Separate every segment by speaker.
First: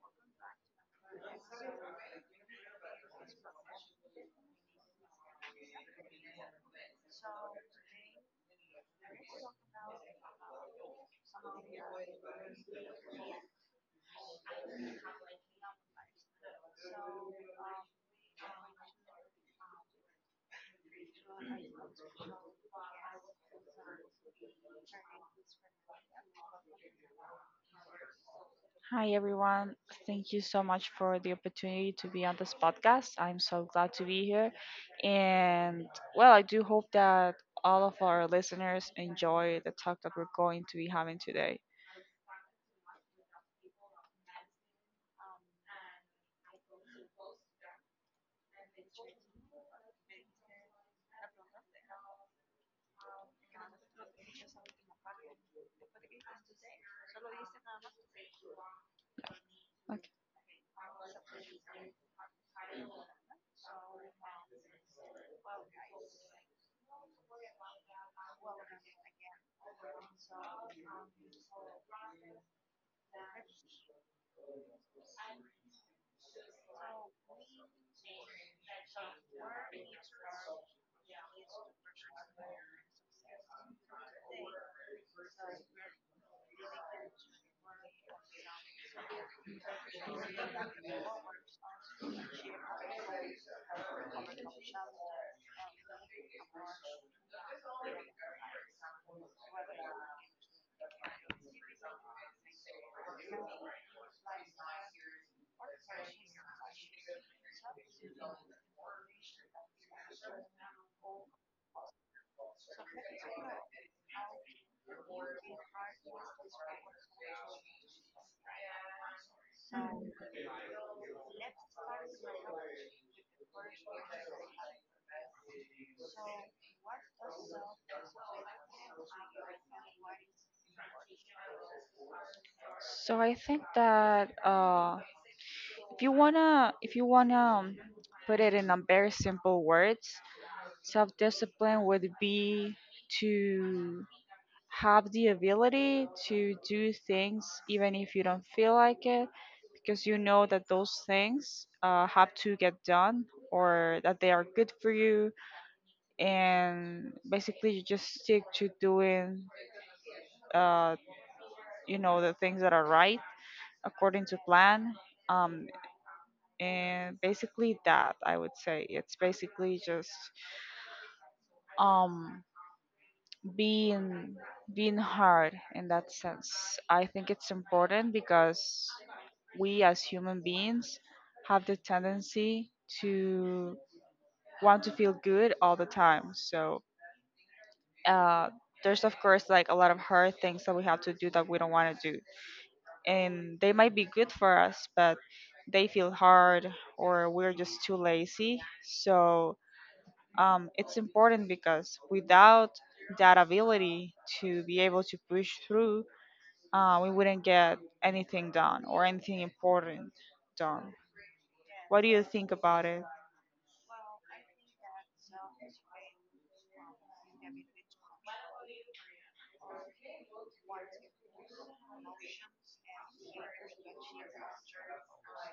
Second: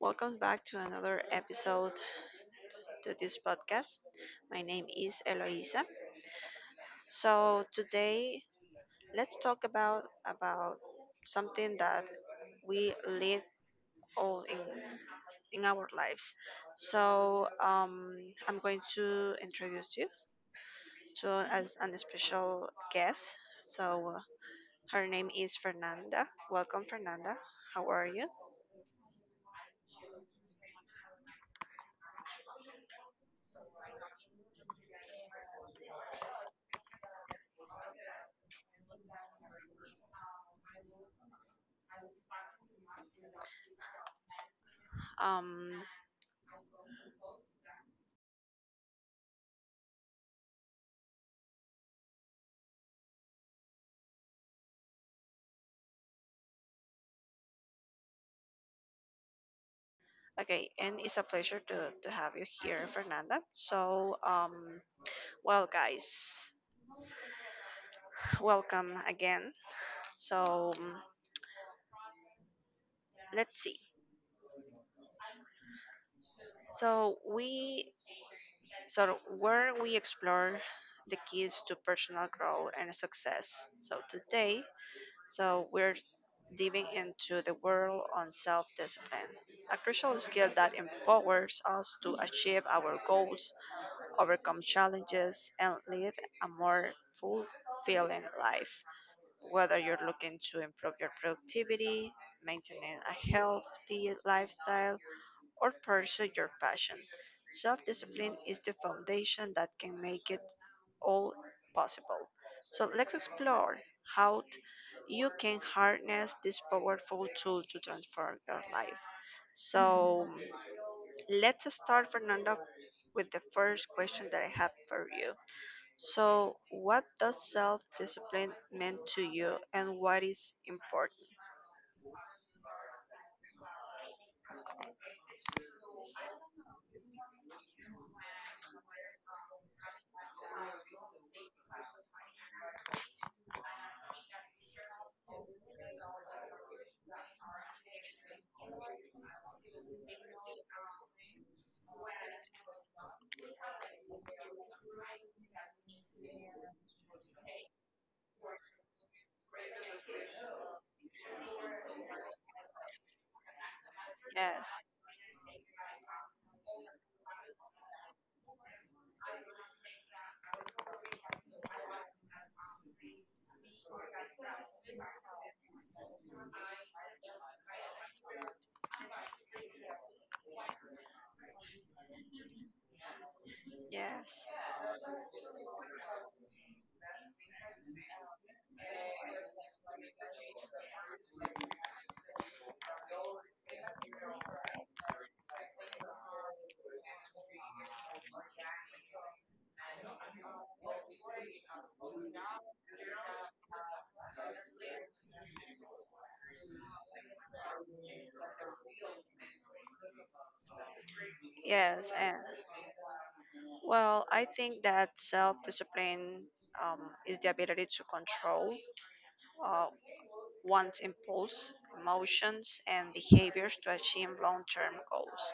Speaker 1: Welcome back to another episode to this podcast. My name is Eloisa. So today, let's talk about something that we live all in our lives. So I'm going to introduce you to as an special guest. So her name is Fernanda. Welcome, Fernanda. How are you?
Speaker 2: Hi, everyone. Thank you so much for the opportunity to be on this podcast. I'm so glad to be here. And well, I do hope that all of our listeners enjoy the talk that we're going to be having today.
Speaker 1: Um,
Speaker 2: Okay.
Speaker 1: Okay, and it's a pleasure to have you here, Fernanda. So, well, guys, welcome again. So, let's see. So, we so where we explore the keys to personal growth and success. So, today, we're diving into the world on self-discipline, a crucial skill that empowers us to achieve our goals, overcome challenges, and lead a more fulfilling life. Whether you're looking to improve your productivity, maintaining a healthy lifestyle, or pursue your passion, self discipline is the foundation that can make it all possible. So let's explore how you can harness this powerful tool to transform your life. So let's start, Fernando, with the first question that I have for you. So, what does self discipline mean to you and what is important?
Speaker 2: I think that if you wanna put it in a very simple words, self-discipline would be to have the ability to do things even if you don't feel like it because you know that those things have to get done or that they are good for you, and basically you just stick to doing uh, you know the things that are right according to
Speaker 1: Yes,
Speaker 2: plan. um, and basically that I would say it's basically just um, being being hard in that sense. I think it's important because we as human beings have the tendency to
Speaker 1: yes,
Speaker 2: want to feel good all the time. So uh, there's of course like a lot of hard things that we have to do that we don't want to do, and they might be good for us, but they feel hard or we're just too lazy. So it's important because without that ability to be able to push through, we wouldn't get anything done, or anything important done. What do
Speaker 1: yes.
Speaker 2: you
Speaker 1: And
Speaker 2: think about it?
Speaker 1: well, I think that self discipline um, is the ability to control uh, one's impulse, emotions, and behaviors to achieve long term goals.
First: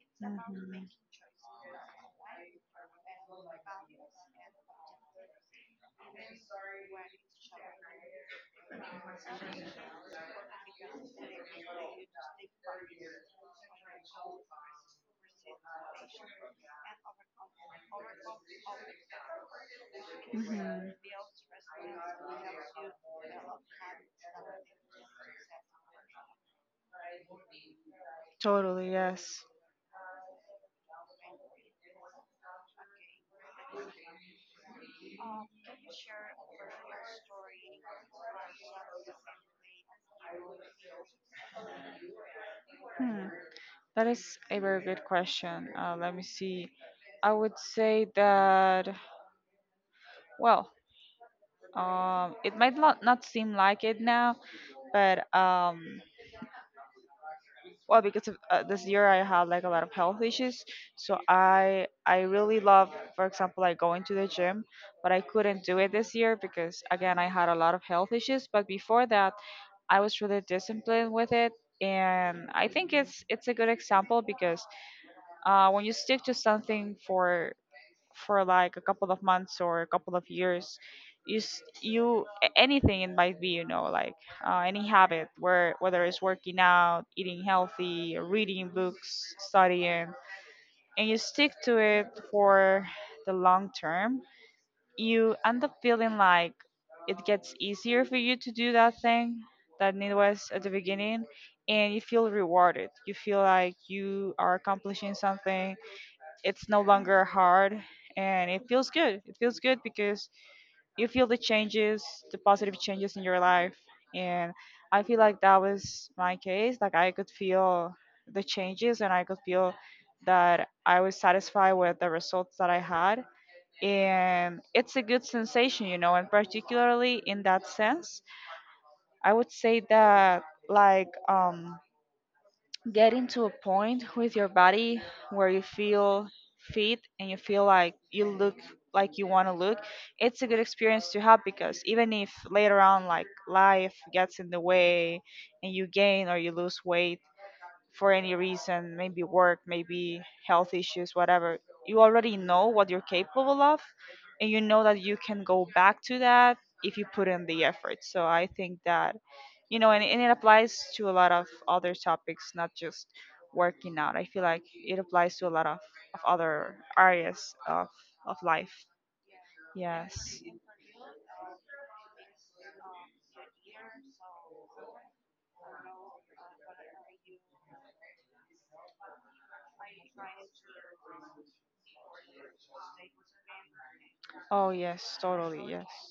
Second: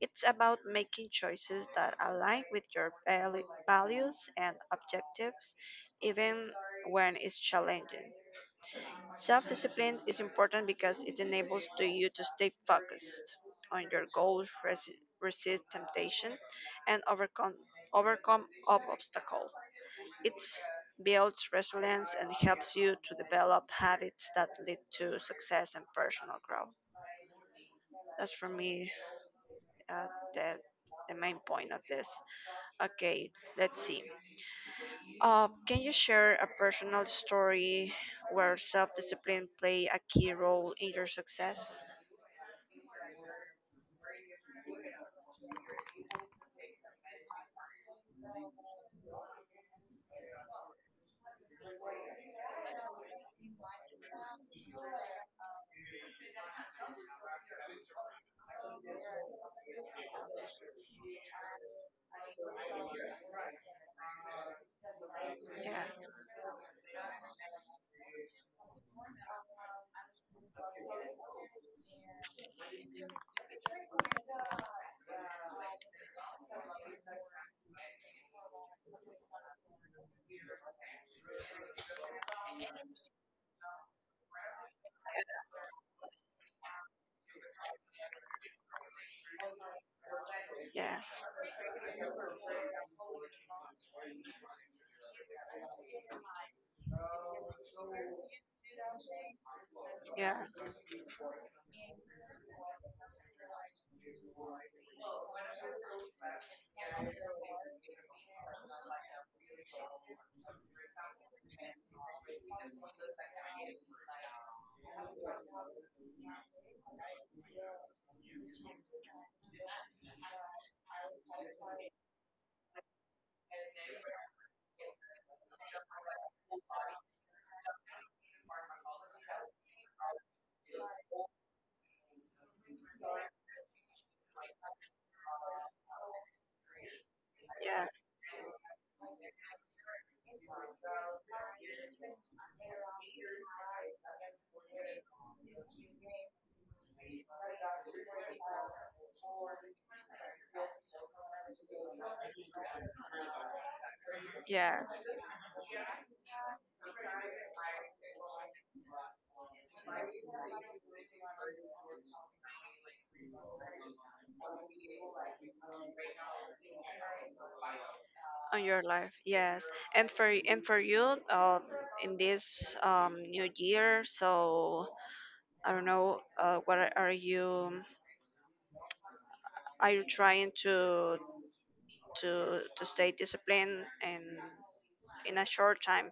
Speaker 1: It's about
Speaker 2: Mhm.
Speaker 1: making choices that align with your values and objectives, even when it's challenging. Self-discipline is important because it enables to you to stay focused on your goals, resist temptation, and overcome obstacle. It
Speaker 2: Mhm.
Speaker 1: builds resilience and helps you to develop habits that lead to success and personal growth. That's for
Speaker 2: Totally,
Speaker 1: me
Speaker 2: yes.
Speaker 1: uh, the main point of this. Okay, let's see. Can you share a personal story where self-discipline play a key role in your success?
Speaker 2: Hmm. That is a very good question. Let me see. I would say that, well, it might not, not seem like it now, but well, because of this year I had like a lot of health issues, so I really love, for example, like going to the gym, but I couldn't do it
Speaker 1: Yeah.
Speaker 2: this year because again I had a lot of health issues. But before that I was really disciplined with it, and I think it's a good example because when you stick to something for like a couple of months or a couple of years, you you anything it might be, you know, like any habit, where whether it's working out, eating healthy, reading books, studying,
Speaker 1: Yes,
Speaker 2: and you stick to it for the long term, you end up feeling like it gets easier for you to do that thing that it
Speaker 1: yes,
Speaker 2: was at the beginning. And you feel rewarded, you feel like you are accomplishing something, it's no longer hard, and it feels good. It feels good because you feel the changes, the positive changes in your life. And I feel like that was my case. Like I could feel the changes and I could feel that I was satisfied with the results that I had. And it's a good sensation, you know, and particularly in that sense, I would say that like getting to a point with your body where you feel fit and you feel like
Speaker 1: yes,
Speaker 2: you look like you want to look, it's a good experience to have, because even if later on like life gets in the way and you gain or you lose weight for any reason, maybe work, maybe health issues, whatever, you already know what you're capable of and you know that
Speaker 1: yes,
Speaker 2: you can go back to that if you put in the effort. So I think that, you know, and it applies to a lot of other topics, not just working out. I feel like it applies to a lot of other areas of
Speaker 1: on
Speaker 2: life.
Speaker 1: your life, yes. and for
Speaker 2: Yes.
Speaker 1: and for you in this new year, so I don't know, what are you trying to stay disciplined and
Speaker 2: Oh, yes,
Speaker 1: in a
Speaker 2: totally.
Speaker 1: short
Speaker 2: Yes.
Speaker 1: time?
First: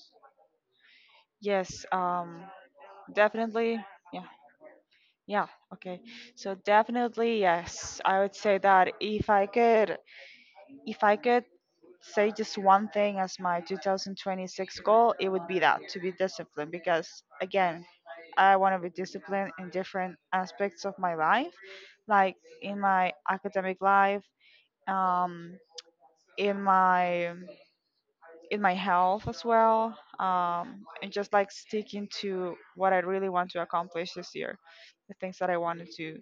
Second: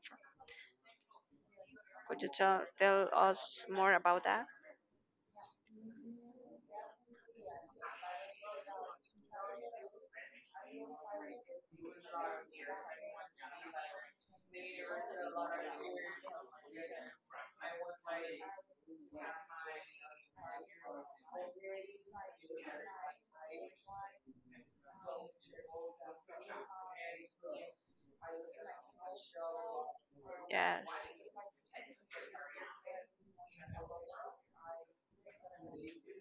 Speaker 2: Yes.
Speaker 1: Could you tell us
Speaker 2: Definitely.
Speaker 1: more about
Speaker 2: Yeah.
Speaker 1: that?
Speaker 2: Yeah, okay. So definitely yes. I would say that if I could say just one thing as my 2026 goal, it would be that to be disciplined, because again, I want to be disciplined in different aspects of my life, like in my academic life, um in my in my health as well,
Speaker 1: Yes.
Speaker 2: and just like sticking to what I really want to accomplish this year, the things that I want to do.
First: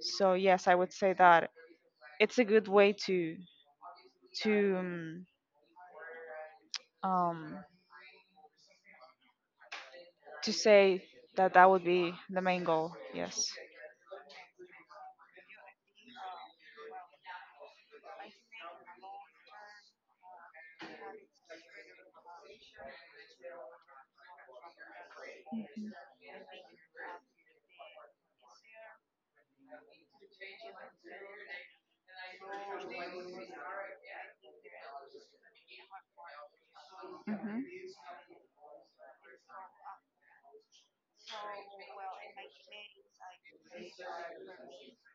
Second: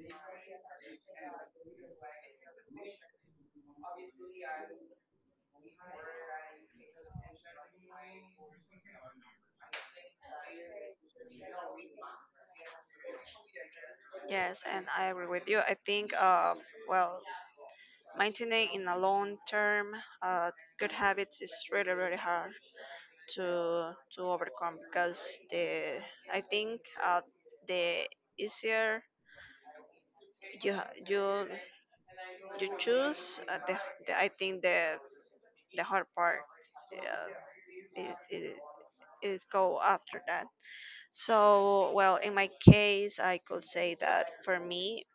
Speaker 2: So yes, I would say that it's a good way to um, um, to say that that would be the main goal. Yes.
Speaker 1: Yes, and I agree with you. I think, well, maintaining in a long term uh, good habits is really, really hard to overcome because the I think the easier you you choose, the I think the hard part uh,
Speaker 2: Hmm.
Speaker 1: is is is go after that. So, well, in my case, I could say that for me,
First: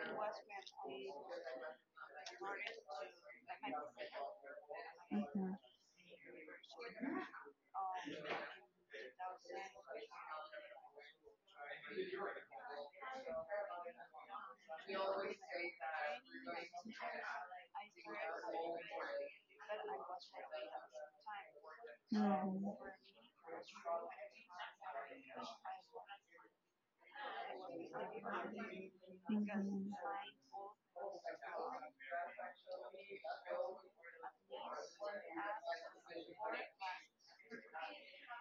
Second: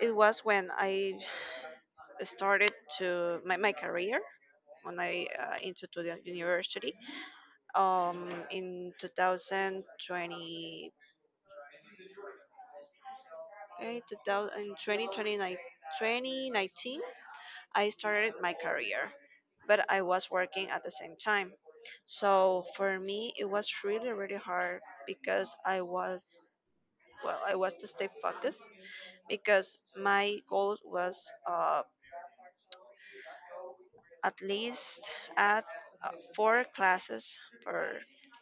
Speaker 1: it was when I started to my, my career when I
Speaker 2: Hmm.
Speaker 1: into to the university in 2020, okay, 2000, 2020, 2019. I started my career, but I was working at the same time, so
Speaker 2: Hmm.
Speaker 1: for me it was really really hard because I was well, I was to stay focused because
Speaker 2: Hmm.
Speaker 1: my goal was at least at four classes per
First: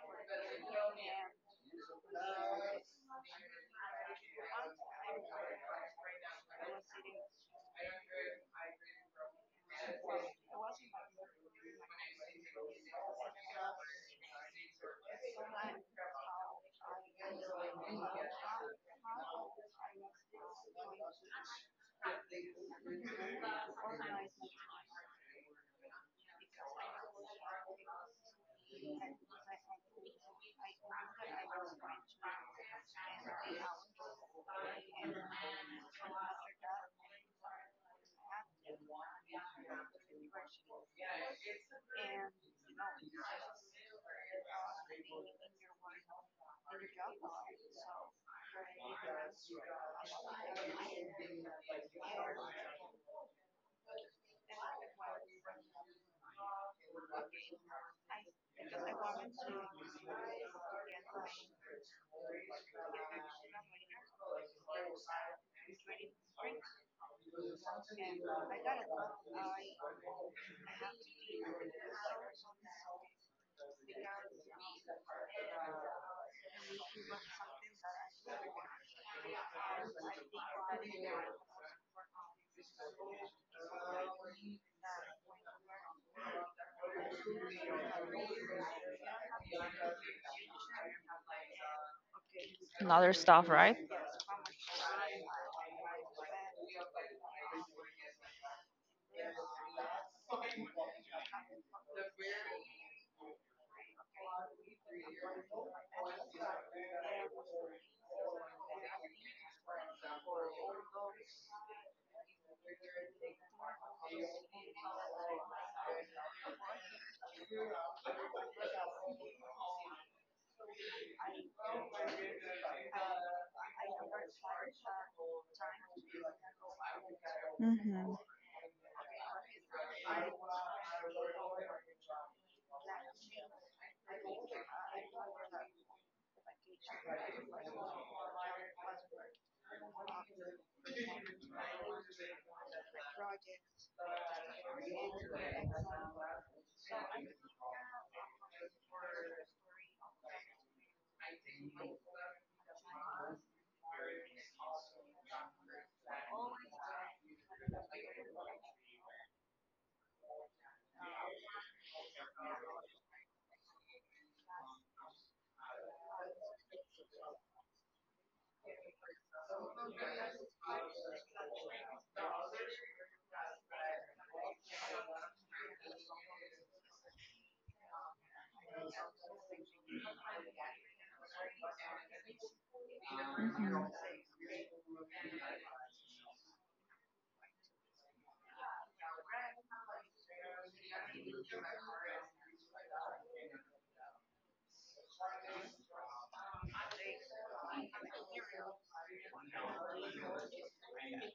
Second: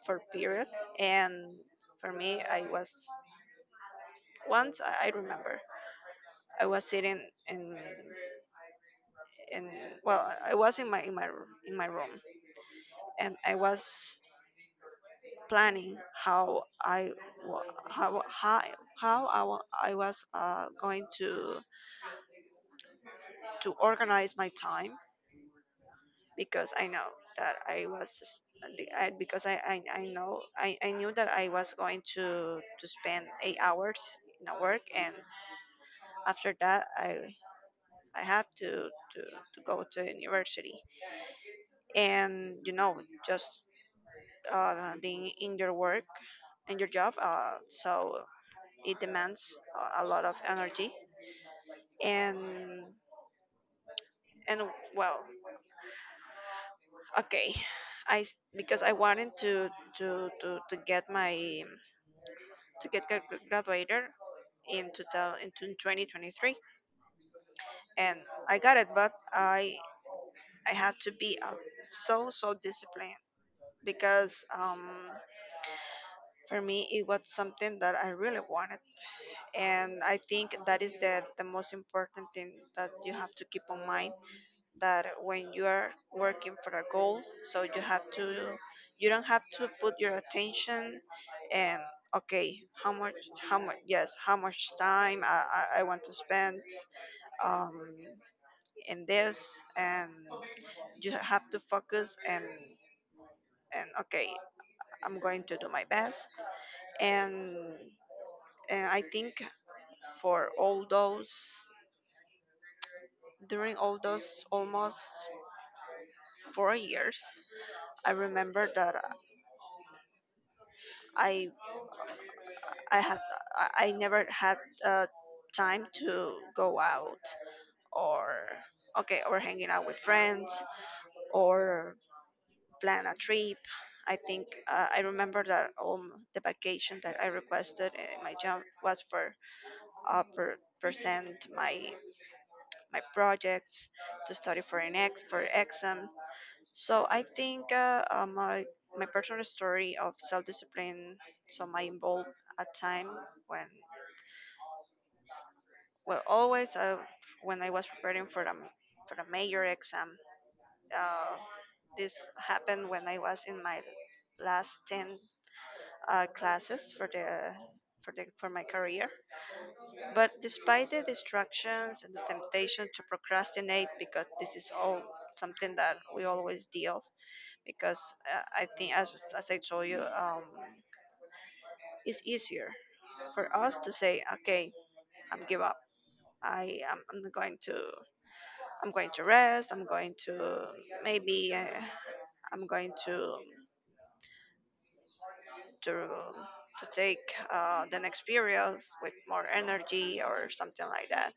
Speaker 1: per period. And for me, I was once I remember, I was sitting in in well, I was in my room, and I was planning how i wa- how how how I was going to organize my time because I know that I was the- I, because I knew that I was going to spend 8 hours in a work, and after that I had to go to university. And you know, just being in your work, in your job, so it demands a lot of energy, and and well, okay, because I wanted to get my to get gra- graduated in 2000, in 2023, and I got it, but I had to be so so disciplined because for me it was something that I really wanted. And I think that is the most important thing that you have to keep in mind, that when you are working for a goal, so you have to, you don't have to put your attention, and okay,
Speaker 2: And
Speaker 1: how
Speaker 2: other
Speaker 1: much
Speaker 2: stuff, right?
Speaker 1: how much time I want to spend um, in this. And you have to focus, and okay, I'm going to do my best, and I think for all those, during all those almost 4 years, I remember that i i had I never had uh, time to go out, or, okay, or hanging out with friends, or plan a trip. I think I remember that the vacation that I requested in my job was for present my my projects, to study for an ex for exam. So I think my my personal story of self discipline. So my involved a time when, well, always when I was preparing for the major exam. Uh, this happened when I was in my last 10 classes for my career. But despite the distractions and the temptation to procrastinate, because this is all something that we always deal, because I think, as I told you, it's easier for us to say, okay, I'm give up. I'm going to, I'm going to rest. I'm going to maybe, I'm going to to take the next periods with more energy or something like that.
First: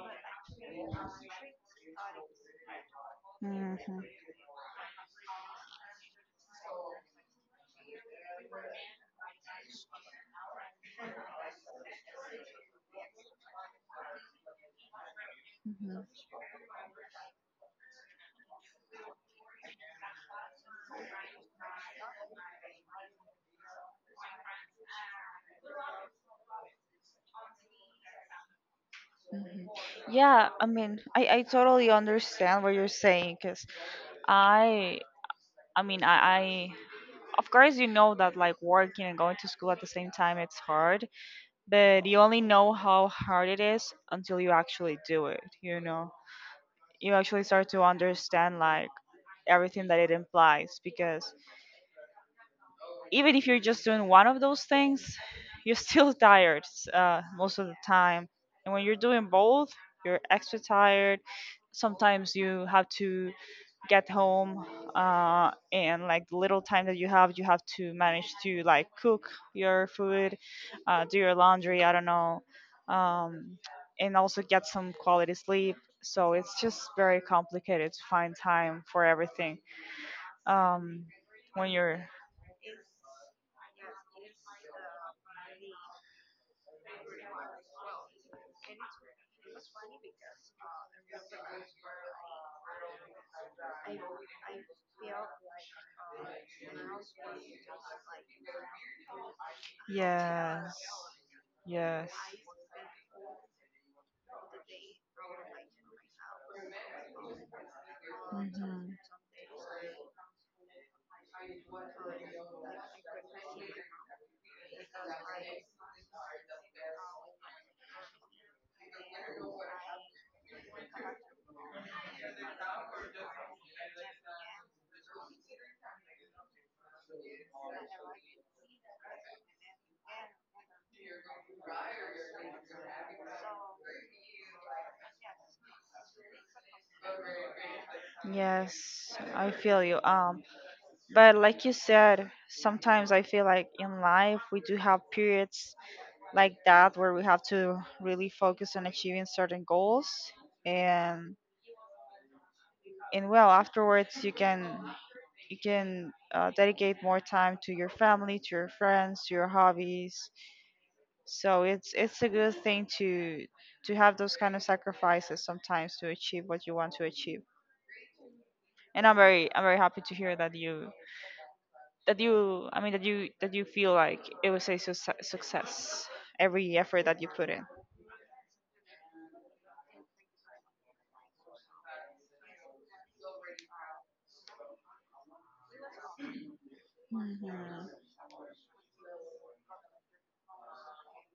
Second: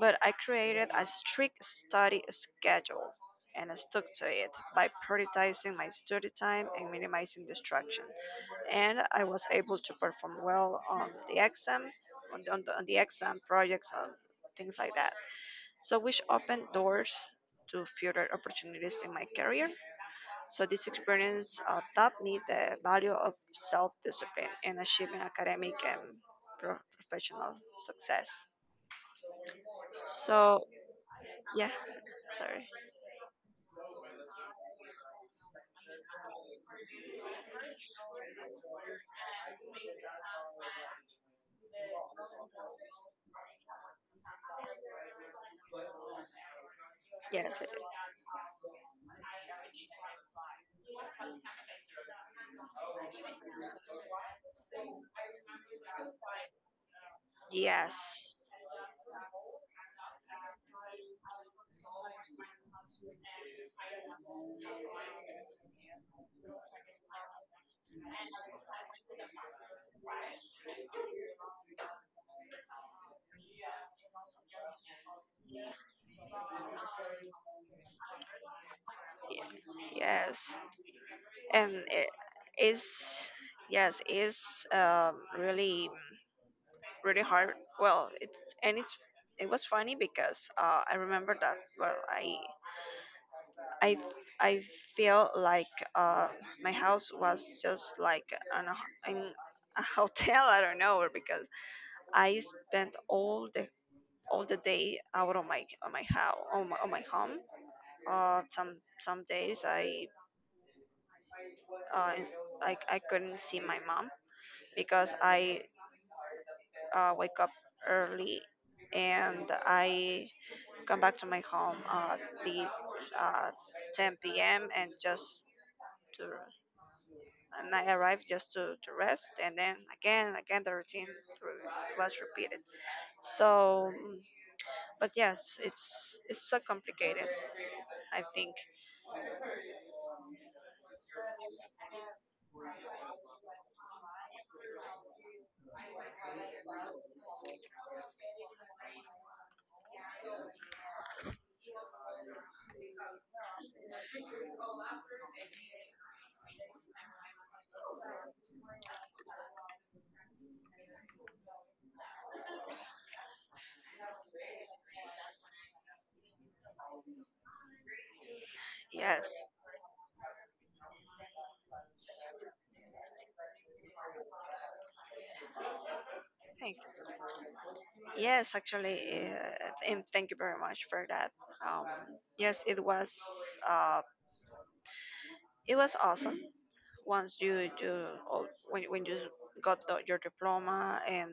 Speaker 1: But I created a strict study schedule,
Speaker 2: Mm-hmm.
Speaker 1: and I
Speaker 2: Mm-hmm.
Speaker 1: stuck to it by prioritizing my study time and minimizing distraction. And I was able to perform well on the exam, on on the exam projects, on things like that. So,
Speaker 2: Mhm,
Speaker 1: which opened doors to further opportunities in my career. So, this experience taught me the value of self discipline in achieving academic and professional success.
Speaker 2: mhm. Yeah,
Speaker 1: So,
Speaker 2: I mean, I
Speaker 1: yeah,
Speaker 2: totally understand
Speaker 1: sorry.
Speaker 2: what you're saying because I, I mean, of course, you know that like working and going to school at the same time, it's hard, but you only know how hard it is until you actually do it, you know? You actually
Speaker 1: Yes,
Speaker 2: start
Speaker 1: it
Speaker 2: to understand like everything that it implies, because even if you're just doing one of those things, you're still tired
Speaker 1: is.
Speaker 2: most of the time.
Speaker 1: Yes.
Speaker 2: And when you're doing both, you're extra tired. Sometimes you have to get home, and like the little time that you have to manage to like cook your food, do your laundry, I don't know, um, and also get some quality sleep. So it's just very complicated to find time for
Speaker 1: Yeah.
Speaker 2: everything.
Speaker 1: Yes.
Speaker 2: Um, when
Speaker 1: And
Speaker 2: you're,
Speaker 1: it is yes, it's really really hard. Well, it's, and it's, it was funny because I remember that, well, I I feel like my house was just like in a hotel, I
Speaker 2: yeah.
Speaker 1: don't know, or because
Speaker 2: Yes.
Speaker 1: I spent all the, all the day out of my, on my house, on my home.
Speaker 2: Mhm.
Speaker 1: Some days I uh, in- like I couldn't see my mom because I, wake up early, and I come back to my home, the uh, 10 p.m., and just to, and I arrived just to rest, and then again the routine was repeated. So, but yes, it's so complicated. I think
Speaker 2: Yes, I feel you. But like you said, sometimes I feel like in life we do have periods like that where we have to really focus on achieving certain goals, and and well, afterwards you can dedicate more time to your family, to your friends, to your hobbies. So it's a good thing to have those kind of sacrifices sometimes to achieve what you want to achieve. And
Speaker 1: yes,
Speaker 2: I'm very happy to hear that you that you, I mean that you feel like it was a success, every effort that you put in.
Speaker 1: yes actually, and thank you very much for that. Um, yes, it was. Uh, It was awesome. Once you
Speaker 2: Hmm.
Speaker 1: do, oh, when you got the, your diploma, and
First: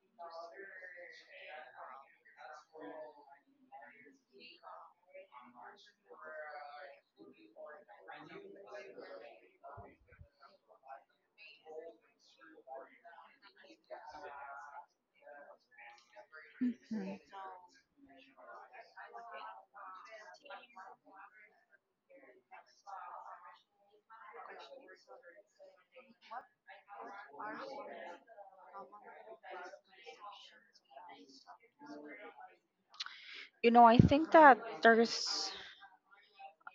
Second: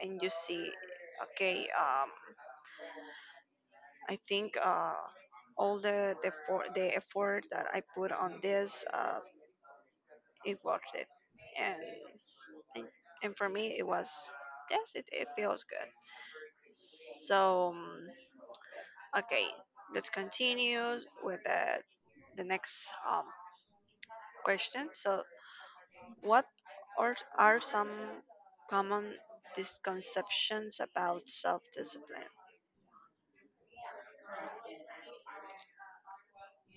Speaker 1: and you see, okay, I think all the for, the effort that I put on this, it worth it, and and and for me it was, yes, it feels good. So okay, let's continue with the next question. So what are some common misconceptions about self discipline?
Speaker 2: You know, I think that there's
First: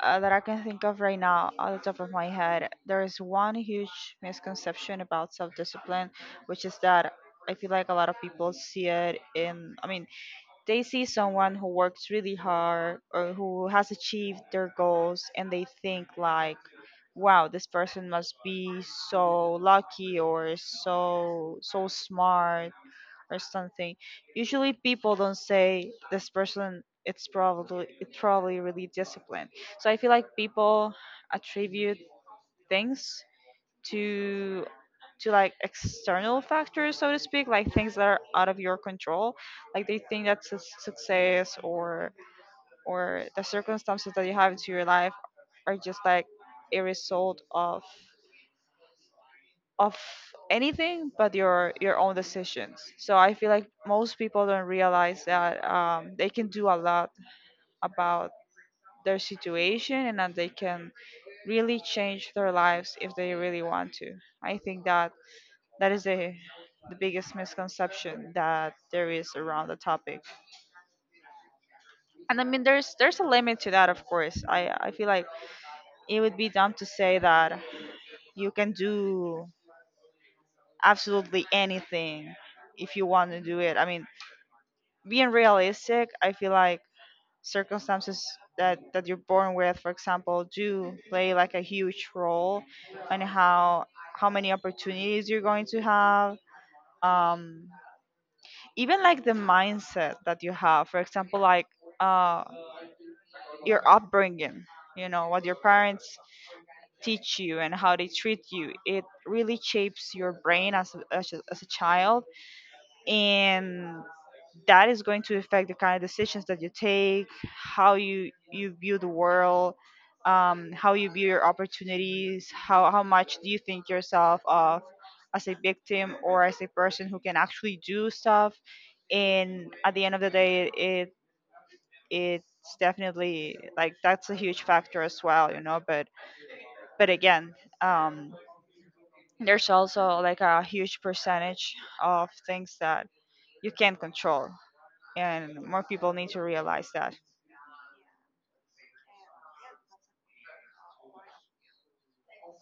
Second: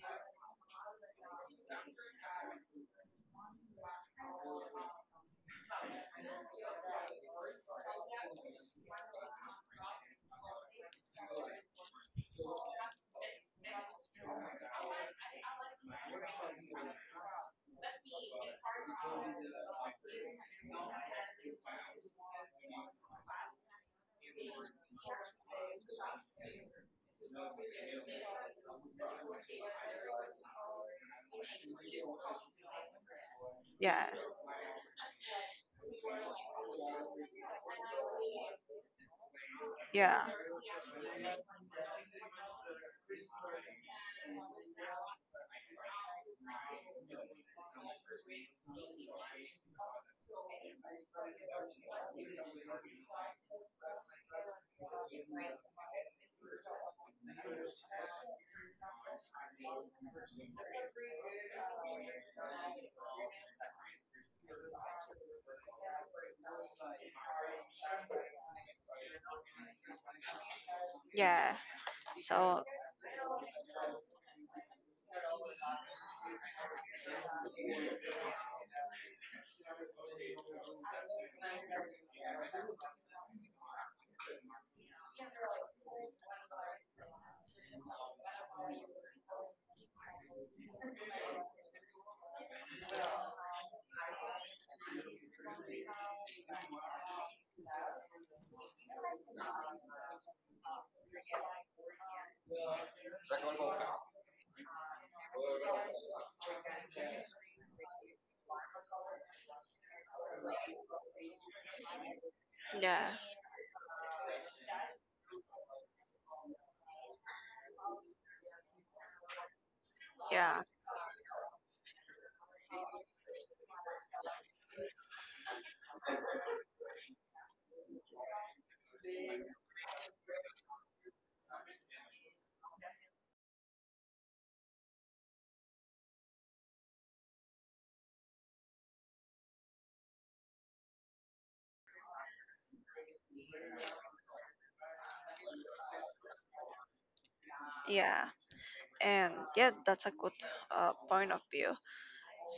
Speaker 2: that I can think of right now on the top of my head. There is one huge misconception about self-discipline, which is that I feel like a lot of people see it in. I mean, they see someone who works really hard or who has achieved their goals and they think like, wow, this person must be so lucky or so smart or something. Usually people don't say this person it's probably really disciplined. So I feel like people attribute things
Speaker 1: Yeah,
Speaker 2: to to like external factors, so to speak, like things that are out of your control. Like they
Speaker 1: yeah,
Speaker 2: think that success or the circumstances that you have into your life are just like a result of anything but your own decisions. So I feel like most people don't realize that they can do a lot about their situation and that they can really change their lives if they really want to. I think that that is the the biggest misconception that there is around the topic.
Speaker 1: yeah.
Speaker 2: And I mean
Speaker 1: So,
Speaker 2: there's a limit to that, of course. I feel like it would be dumb to say that you can do absolutely anything if you want to do it. I mean, being realistic, I feel like circumstances that, that you're born with, for example, do play like a huge role on how many opportunities you're going to have. Um, even like the mindset that you have, for example, like uh your upbringing, you know, what your parents teach you and how they treat you, it really shapes your brain as a, as a, as a child,
Speaker 1: yeah,
Speaker 2: and that is going to affect the kind of decisions that you take, how you you view the world,
Speaker 1: yeah,
Speaker 2: how you view your opportunities, how much do you think yourself of as a victim or as a person who can actually do stuff. And at the end of the day, it it's definitely like that's a huge factor as well, you know. But again, um, there's also like a huge percentage of things that you can't control, and more people need to realize that.
Speaker 1: yeah. And yeah, that's a good point of view.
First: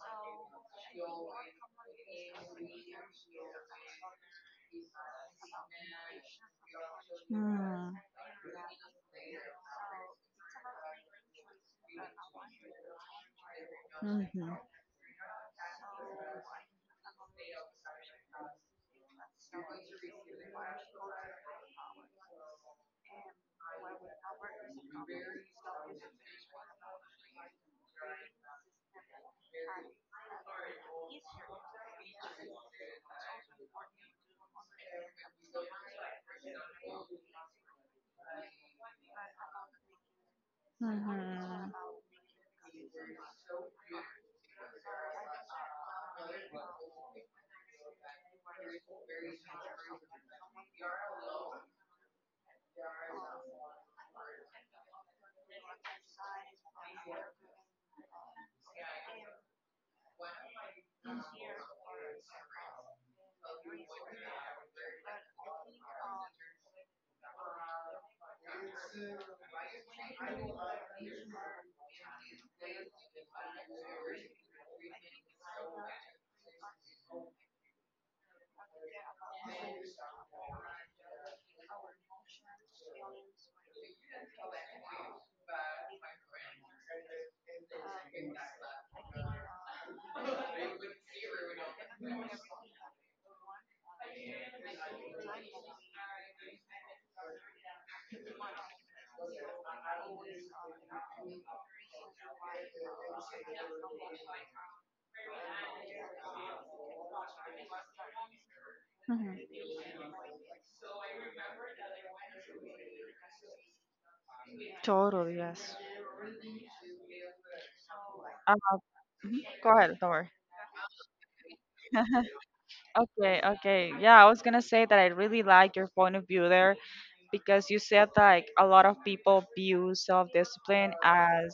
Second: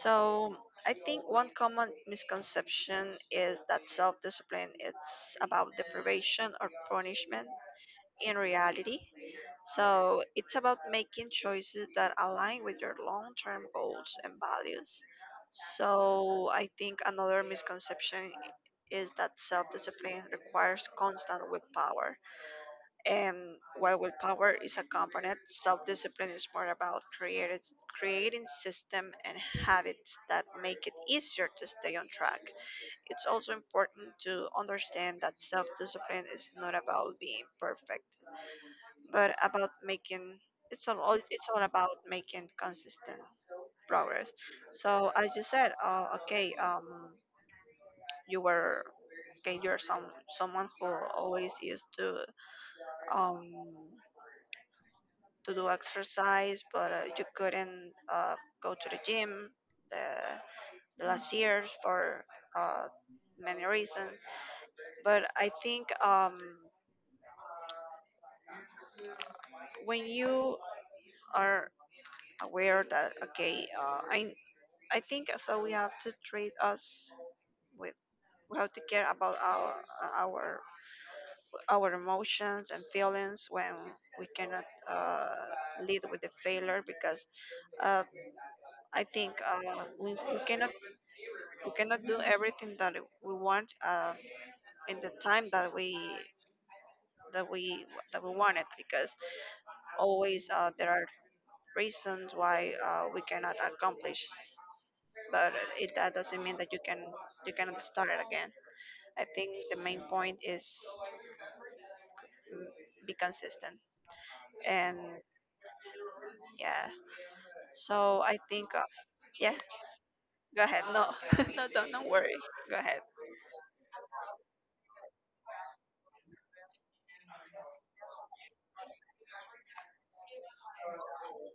Speaker 1: So, I think one common misconception is that self discipline is about deprivation or punishment
Speaker 2: Mm.
Speaker 1: in reality. So it's about making choices that align with your long term goals and
Speaker 2: Mm-hmm.
Speaker 1: values. So I think another misconception is that self discipline requires constant willpower. And while willpower is a component, self discipline is more about creating system and habits that make it easier to stay on track. It's also important to understand that self discipline is not about being perfect but about making it's all
Speaker 2: Mm-hmm.
Speaker 1: about making consistent progress. So as you said, okay, you were, okay, you're some someone who always used um to do exercise, but you couldn't go to the gym the, the last years for uh, many reasons. But I think when you are aware that, okay, I think, we have to treat us with, we have to care about our our our emotions and feelings when we cannot lead with the failure, because uh, I think we cannot, we cannot do everything that we want in the time that we, that we that we want it, because always there are reasons why we cannot accomplish, but it, that doesn't mean that you cannot start again. I think
Speaker 2: Mm-hmm.
Speaker 1: the main point is, be consistent. And
Speaker 2: Totally, yes.
Speaker 1: yeah, so I
Speaker 2: Uh,
Speaker 1: think
Speaker 2: mhm.
Speaker 1: yeah.
Speaker 2: Go ahead, don't worry.
Speaker 1: Go ahead. No, no, don't worry. Go ahead.
Speaker 2: Okay, okay. Yeah, I was gonna say that I really like your point of view there, because you said, like, a lot of people view self-discipline as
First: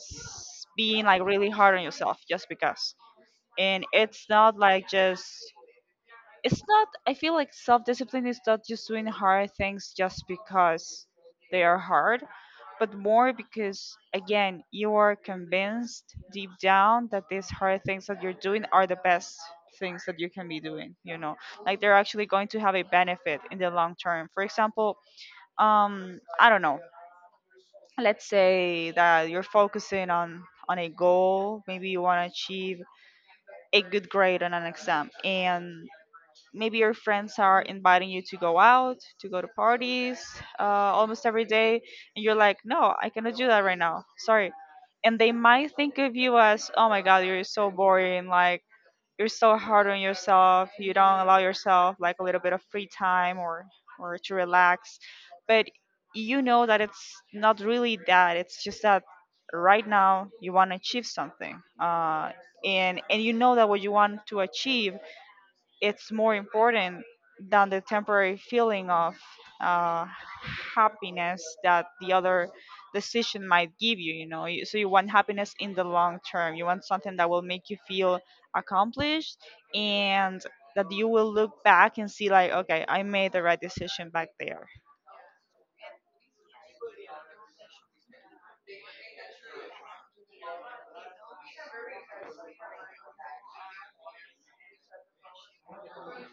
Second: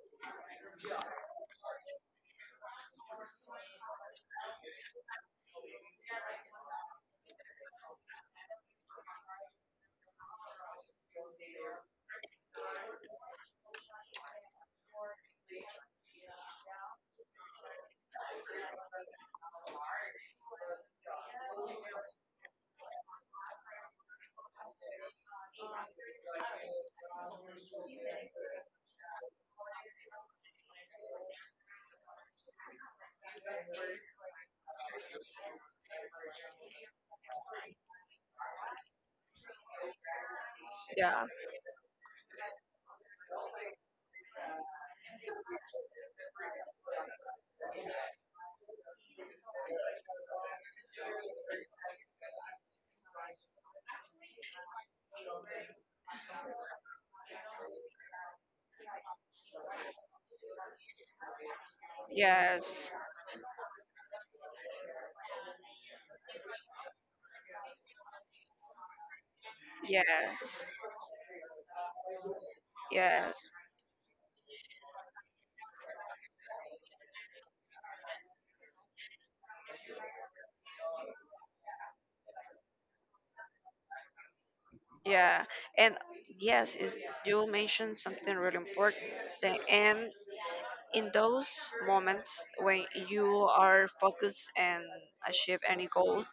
Speaker 2: being, like, really hard on yourself just because. And it's not like just, it's not, I feel like self-discipline is not just doing hard things just because they are hard, but more because, again, you are convinced deep down that these hard things that you're doing are the best things that you can be doing, you know, like they're actually going to have a benefit in the long term. For example, I don't know, let's say that you're focusing on a goal, maybe you want to achieve a good grade on an exam. And maybe your friends are inviting you to go out, to go to parties almost
Speaker 1: Yeah.
Speaker 2: every day. And you're like, no, I cannot do that right now, sorry. And they might think of you as, oh my god, you're so boring, like you're so hard on yourself, you don't allow yourself, like, a little bit of free time or to relax. But you know that it's not really that, it's just that right now you want to achieve something,
Speaker 1: Yes.
Speaker 2: and you know that what you want to achieve, it's more important than the temporary feeling of uh,
Speaker 1: Yes.
Speaker 2: happiness that the other decision
Speaker 1: Yes.
Speaker 2: might give you, you know. You- so you want happiness in the long term, you want something that will make you feel accomplished, and that you will look back and see like, okay, I made the right decision back there.
Speaker 1: Yeah. And yes, is you mentioned something really important. And in those moments when you are focused and achieve any goal,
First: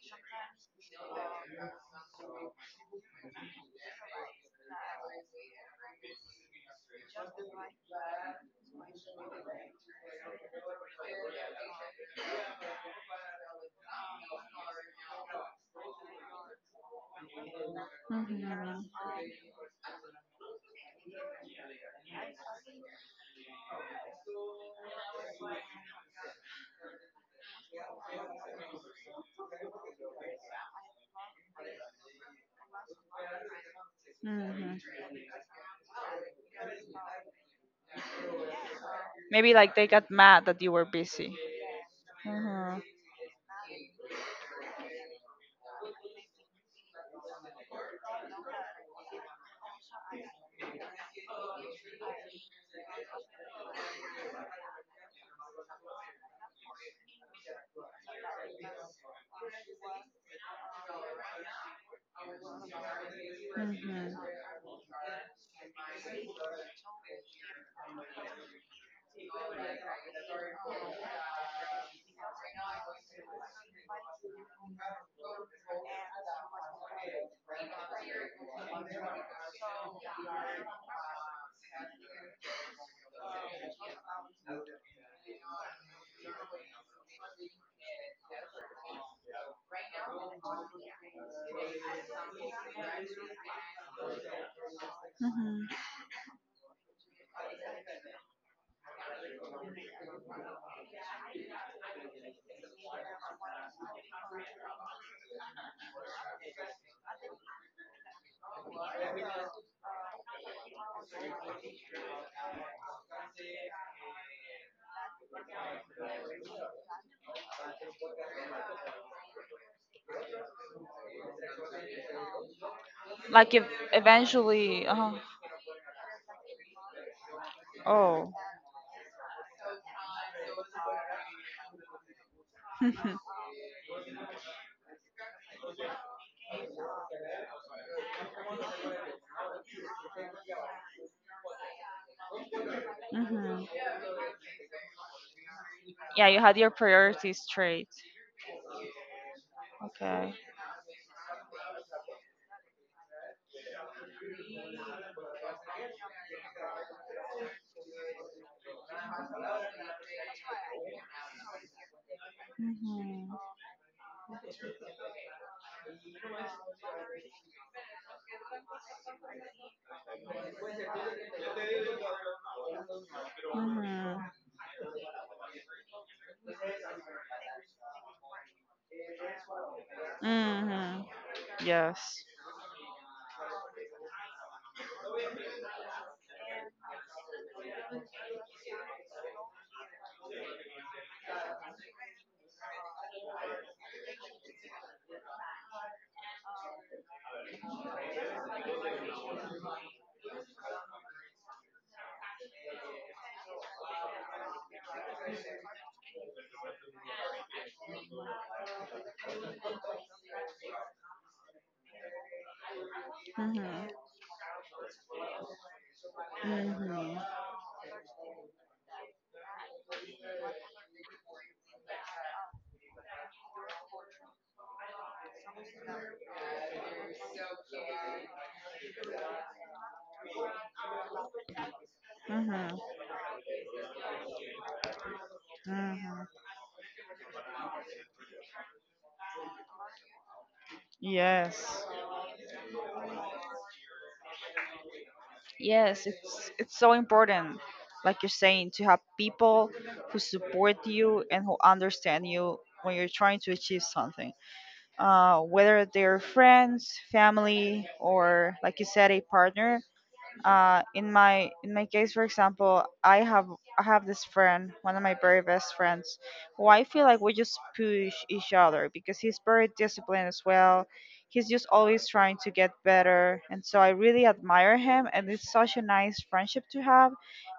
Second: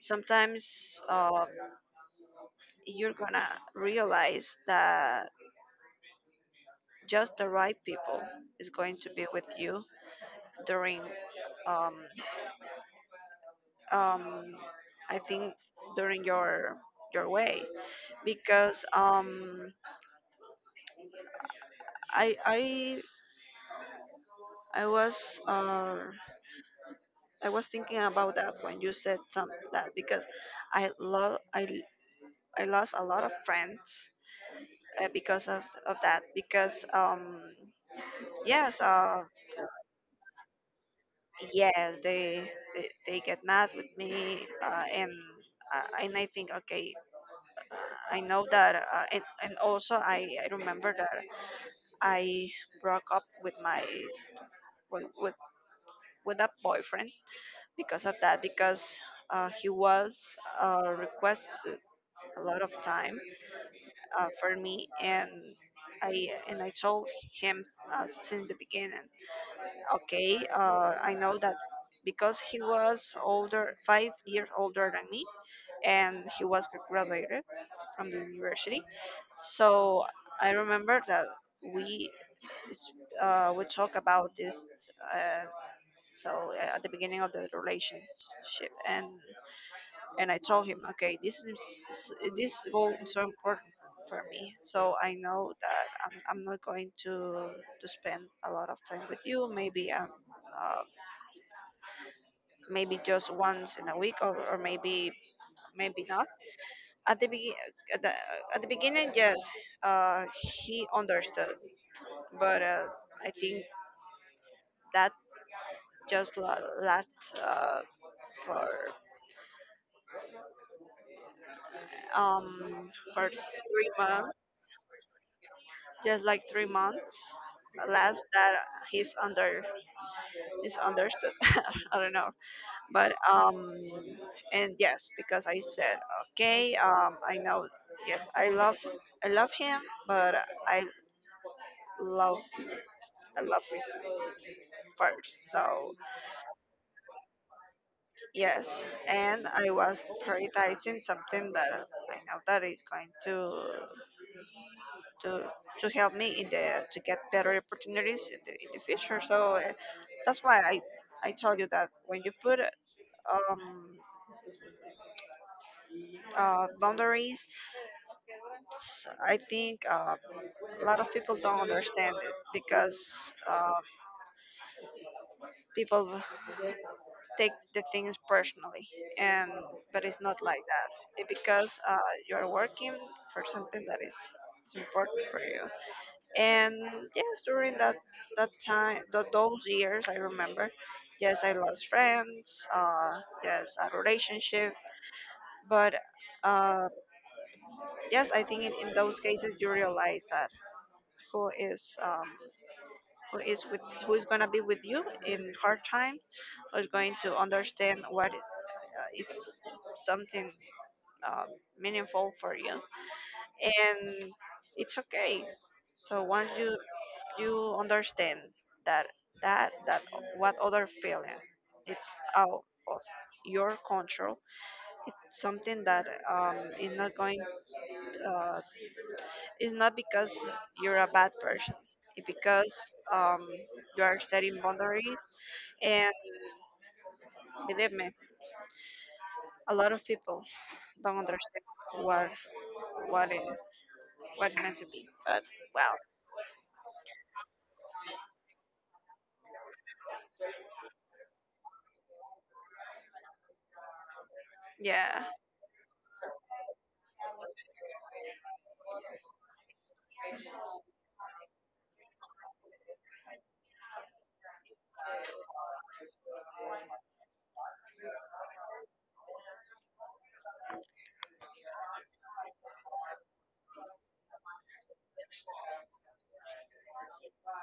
Speaker 1: sometimes you're gonna realize that just the right people is going to be with you during um, um, I think during your way
Speaker 2: Mhm.
Speaker 1: because I I I was uh, I was thinking about that when you said some that because I love I lost a lot of friends
Speaker 2: Hmm.
Speaker 1: because of that because yes uh
Speaker 2: Maybe like they got mad that you were busy.
Speaker 1: yes they
Speaker 2: Mm-hmm.
Speaker 1: they, they get mad with me, and I think, okay, I know that. And also I remember that I broke up with with with, with that boyfriend because of that because he was, requested a lot of time
Speaker 2: Mm-hmm.
Speaker 1: for me. And I told him, since the beginning, okay, I know that because he was older, 5 years older than me, and he was graduated from the university. So I remember that we s- we talk about this, uh, at the beginning of the relationship. And I told him, okay, this is this goal is so so important for me, so I know
Speaker 2: Mm-hmm.
Speaker 1: that I'm not going to spend a lot of time with you. Maybe uh, maybe just once in a week, or maybe maybe not at the at the, at the beginning. Yes, uh, he understood. But I think that just lasts for um for
Speaker 2: Like if
Speaker 1: 3 months.
Speaker 2: eventually,
Speaker 1: Just like 3 months last
Speaker 2: oh,
Speaker 1: that. He's under is understood, I don't know. but um and yes, because I said, okay, I know, yes, I love him. But i love I love
Speaker 2: mm-hmm.
Speaker 1: him first. So
Speaker 2: Yeah, you had your priorities straight.
Speaker 1: yes, and I was
Speaker 2: Okay.
Speaker 1: prioritizing something that I know that is going to to to help me in the to get better opportunities in in the future. So that's why I told you that when you put
Speaker 2: Mm-hmm.
Speaker 1: um boundaries, I think, a lot of people don't understand it because,
Speaker 2: Mm-hmm.
Speaker 1: people take the things personally. And but it's not like that
Speaker 2: Mm-hmm.
Speaker 1: it, because,
Speaker 2: Yes.
Speaker 1: you're working for something that is important for you. And yes, during that time, those years, I remember, yes, I lost friends, yes, a relationship. But uh, yes, I think in those cases you realize that who is um, who is with, who is going to be with you in hard time, who is going to understand what is something, uh, meaningful for you.
Speaker 2: Mm-hmm.
Speaker 1: And it's okay. So once you
Speaker 2: Mm-hmm.
Speaker 1: you understand that that what other feeling, it's out of your control. It's something that, is not going, uh, it's not because you're a bad person. It's because,
Speaker 2: Mm-hmm.
Speaker 1: um, you are setting boundaries. And
Speaker 2: Mm-hmm.
Speaker 1: believe me, a lot of people don't understand
Speaker 2: Yes.
Speaker 1: what is what's meant to be. But well,
Speaker 2: Yes, it's so important, like you're saying, to have people who support you and who understand you when you're trying to achieve something.
Speaker 1: yeah,
Speaker 2: Whether they're friends, family, or like you said, a partner, in my case, for example, I have this friend, one of my very best friends, who I feel like we just push each other because he's very disciplined as well. He's just always trying to get better, and so I really admire him. And it's such a nice friendship to have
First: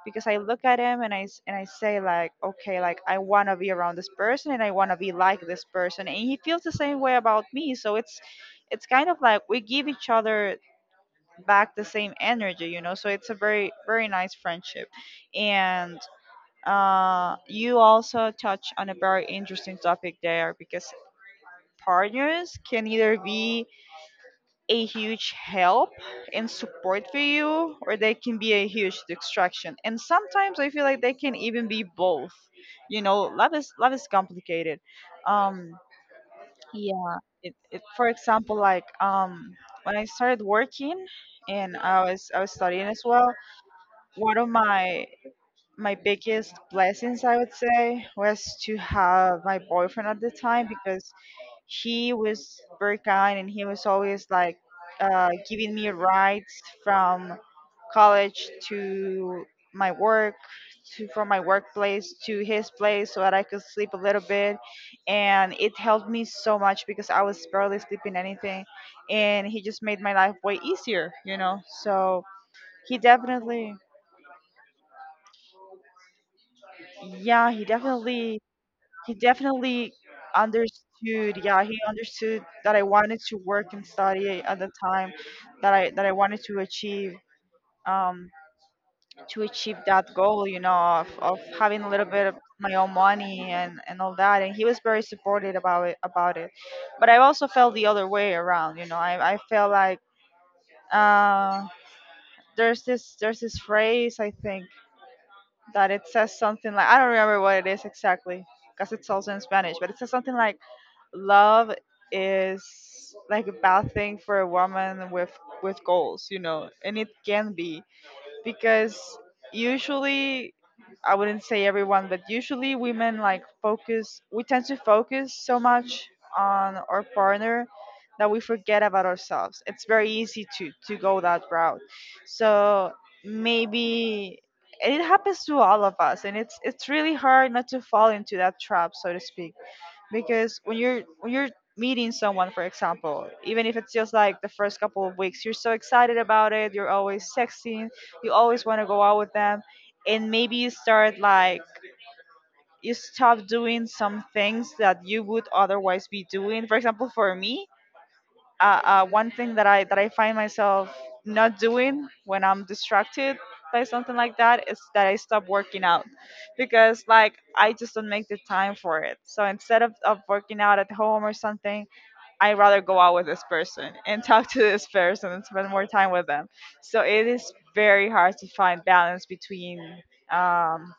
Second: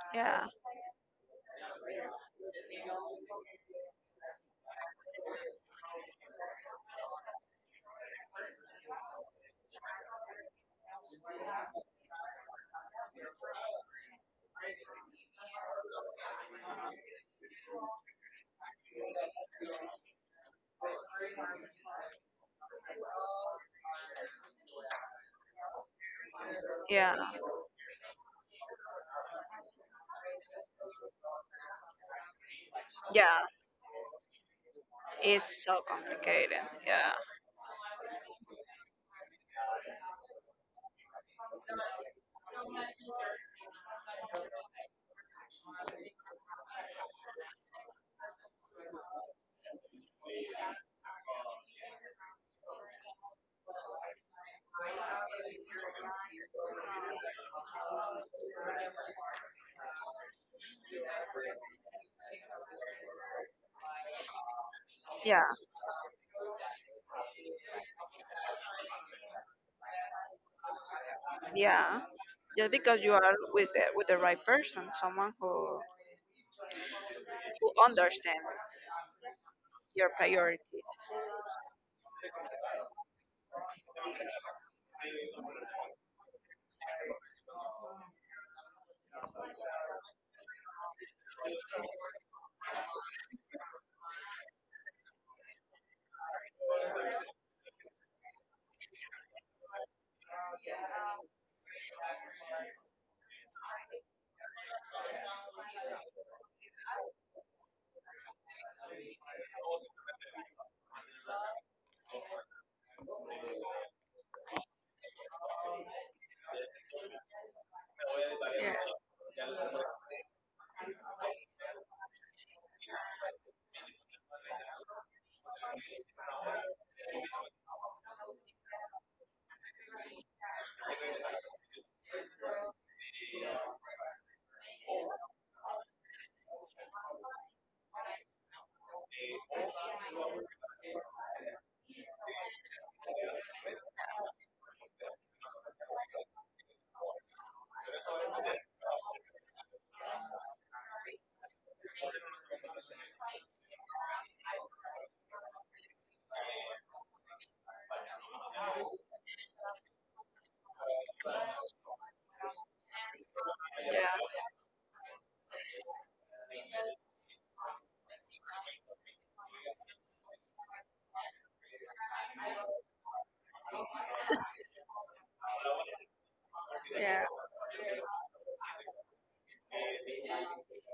Speaker 2: because I
Speaker 1: yeah,
Speaker 2: look at him and I s- and I say like, okay, like I want to be around this person and I want to be like this person, and he feels the same way about me. So it's kind of like we give each other back the same energy, you know, so it's a very, very nice friendship. And you also touch on a very interesting topic there, because partners can either be a huge help and support
Speaker 1: yeah,
Speaker 2: for you, or they can be a huge distraction. And sometimes I feel like they can even be both. You know,
Speaker 1: yeah.
Speaker 2: love is complicated.
Speaker 1: It's
Speaker 2: Um,
Speaker 1: so complicated.
Speaker 2: yeah,
Speaker 1: Yeah,
Speaker 2: it for example, like when I started working and I was studying as well, one of my biggest blessings, I would say, was to have my boyfriend at the time, because he was very kind and he was always like, giving me rides from college to my work, to from my workplace to his place so that I could sleep a little bit.
Speaker 1: yeah,
Speaker 2: And it helped me so much because I was barely sleeping anything. And he just made my life way easier, you know.
Speaker 1: yeah.
Speaker 2: So
Speaker 1: Just
Speaker 2: he
Speaker 1: because you are
Speaker 2: definitely—
Speaker 1: with the right person, someone
Speaker 2: Yeah, he
Speaker 1: who
Speaker 2: definitely—
Speaker 1: understands
Speaker 2: he definitely
Speaker 1: your priorities.
Speaker 2: understood. Yeah, he understood that I wanted to work and study at the time, that I wanted um to achieve that goal, you know, of having a little bit of my own money, and all that. And he was very supportive about it. But I also felt the other way around, you know. I felt like uh there's this phrase, I think, that it says something like, I don't remember what it is exactly because it's also in Spanish, but it says something like, love is like a bad thing for a woman with goals, you know. And it can be
Speaker 1: Yeah,
Speaker 2: because usually— I wouldn't say everyone, but usually women, like, focus— we tend to focus so much on our partner that we forget about ourselves. It's very easy to go that route. So maybe— and it happens to all of us, and it's really hard not to fall into that trap, so to speak. Because when you're meeting someone, for example, even if it's just like the first couple of weeks, you're so excited about it, you're always sexting, you always want to go out with them. And maybe you start like, you stop doing some things that you would otherwise be doing. For example, for me, one thing that I find myself not doing when I'm distracted by something like that is that I stop working out, because like, I just don't make the time for it. So instead of working out at home or something, I'd rather go out with this person and talk to this person and spend more time with them. So
Speaker 1: yeah,
Speaker 2: it
Speaker 1: yeah.
Speaker 2: is very hard to find balance between um,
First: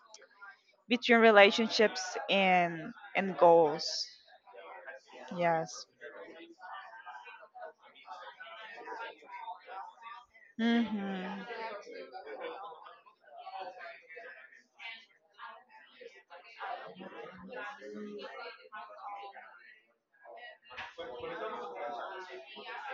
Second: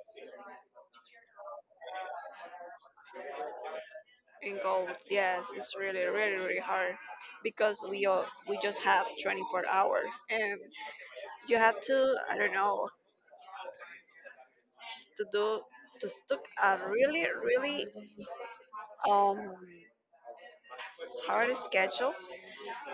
Speaker 2: between relationships and goals.
Speaker 1: In goals, yes, it's
Speaker 2: Yes.
Speaker 1: really, really, really hard because we all we just have 24 hours, and
Speaker 2: Mhm.
Speaker 1: you have to, I don't know, to do to stick a really really um hard schedule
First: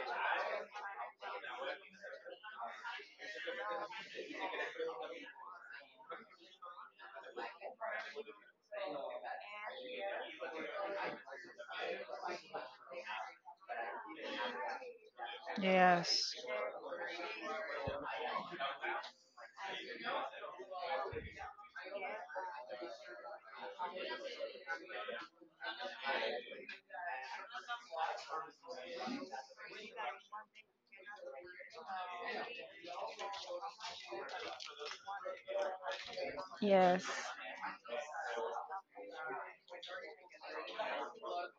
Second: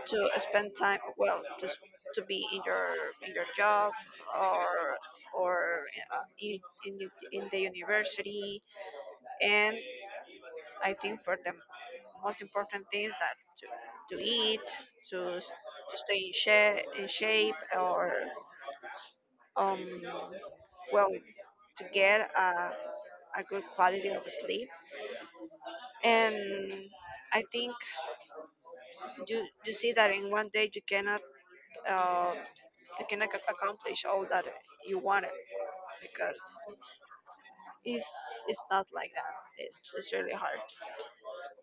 Speaker 1: to spend time, well, just to be in your job, or or uh, in, in in the university. And I think for the most important thing is that to, to eat, to s- to stay in,
Speaker 2: Yes.
Speaker 1: in shape, or um well, to get a good quality of sleep. And I think you you see that in one day you cannot, uh, you cannot accomplish all that you wanted, because
Speaker 2: Yes.
Speaker 1: it's it's not like that. It's really hard.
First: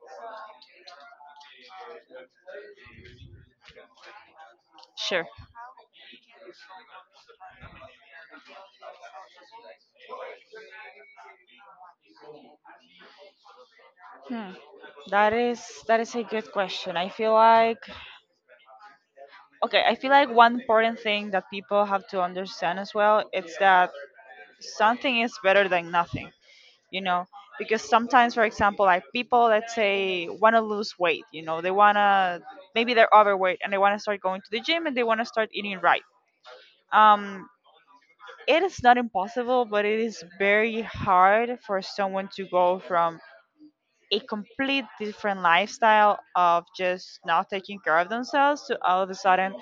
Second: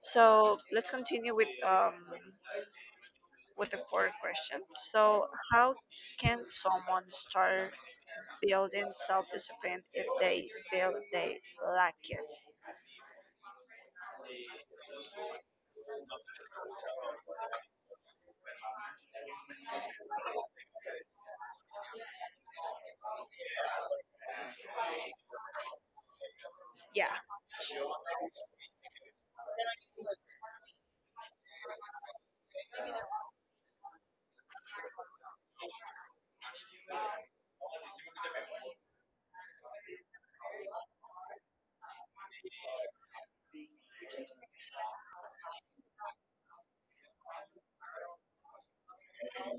Speaker 1: So let's continue with the fourth question. So
Speaker 2: Sure.
Speaker 1: how can someone start building self discipline if they feel they lack it?
Speaker 2: Hmm. That is a good question. I feel like, okay, I feel like one important thing that people have to understand as well, it's that something is better than nothing. You
Speaker 1: Yeah,
Speaker 2: know, because sometimes, for example, like, people— let's say want to lose weight, you know, they want to— maybe they're overweight and they want to start going to the gym and they want to start eating right. Um, it is not impossible, but it is very hard for someone to go from a complete different lifestyle of just not taking care of themselves to all of a sudden,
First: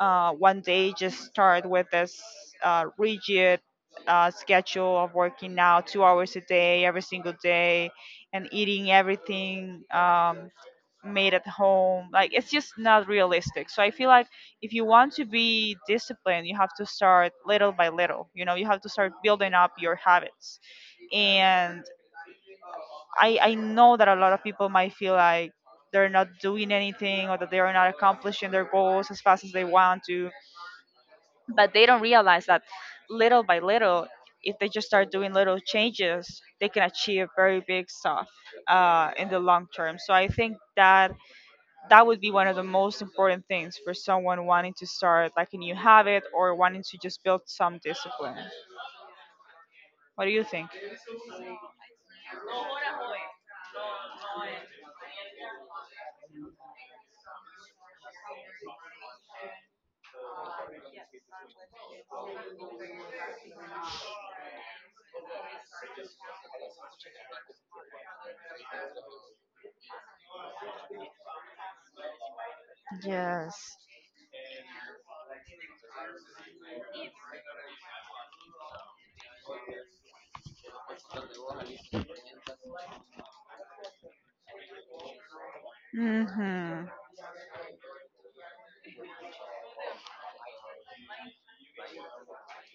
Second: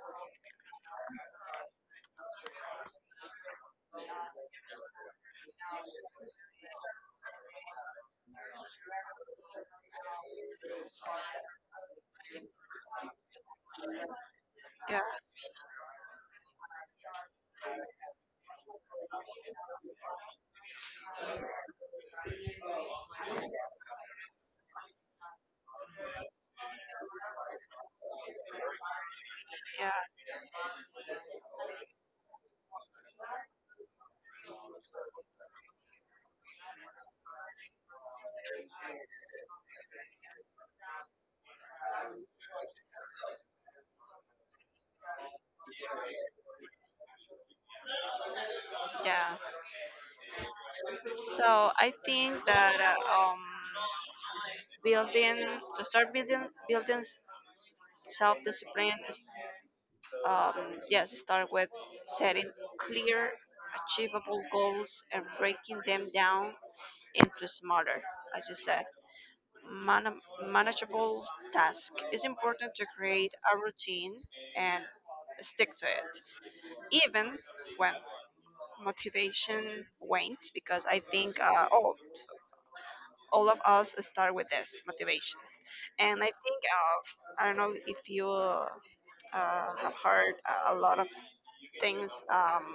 Speaker 2: one day just start with this rigid schedule of working out 2 hours a day every single day and eating everything made at home. Like, it's just not realistic. So I feel like if you
Speaker 1: yeah,
Speaker 2: want to be disciplined, you have to start little by little, you know, you have to start building up your habits. And I know that a lot of people might feel like they're not doing anything, or that they are not accomplishing their goals as fast as they
Speaker 1: yeah,
Speaker 2: want to, but they don't realize that little by little, if they just start doing little changes, they can achieve very big stuff in the long term. So I think that that would be one of the most important things for someone wanting to start like a new habit, or wanting to just build some discipline.
Speaker 1: yeah.
Speaker 2: What do you think?
Speaker 1: So I think that building to start building building Self-discipline is, um, yes, start with setting clear, achievable goals and breaking them down into smaller, as you said, man- manageable tasks. It's important to create a
Speaker 2: Yes.
Speaker 1: routine and stick to it, even when motivation wanes, because I think, all of us start with this motivation. And I think,
Speaker 2: Mhm.
Speaker 1: I don't know if you, have heard a lot of things um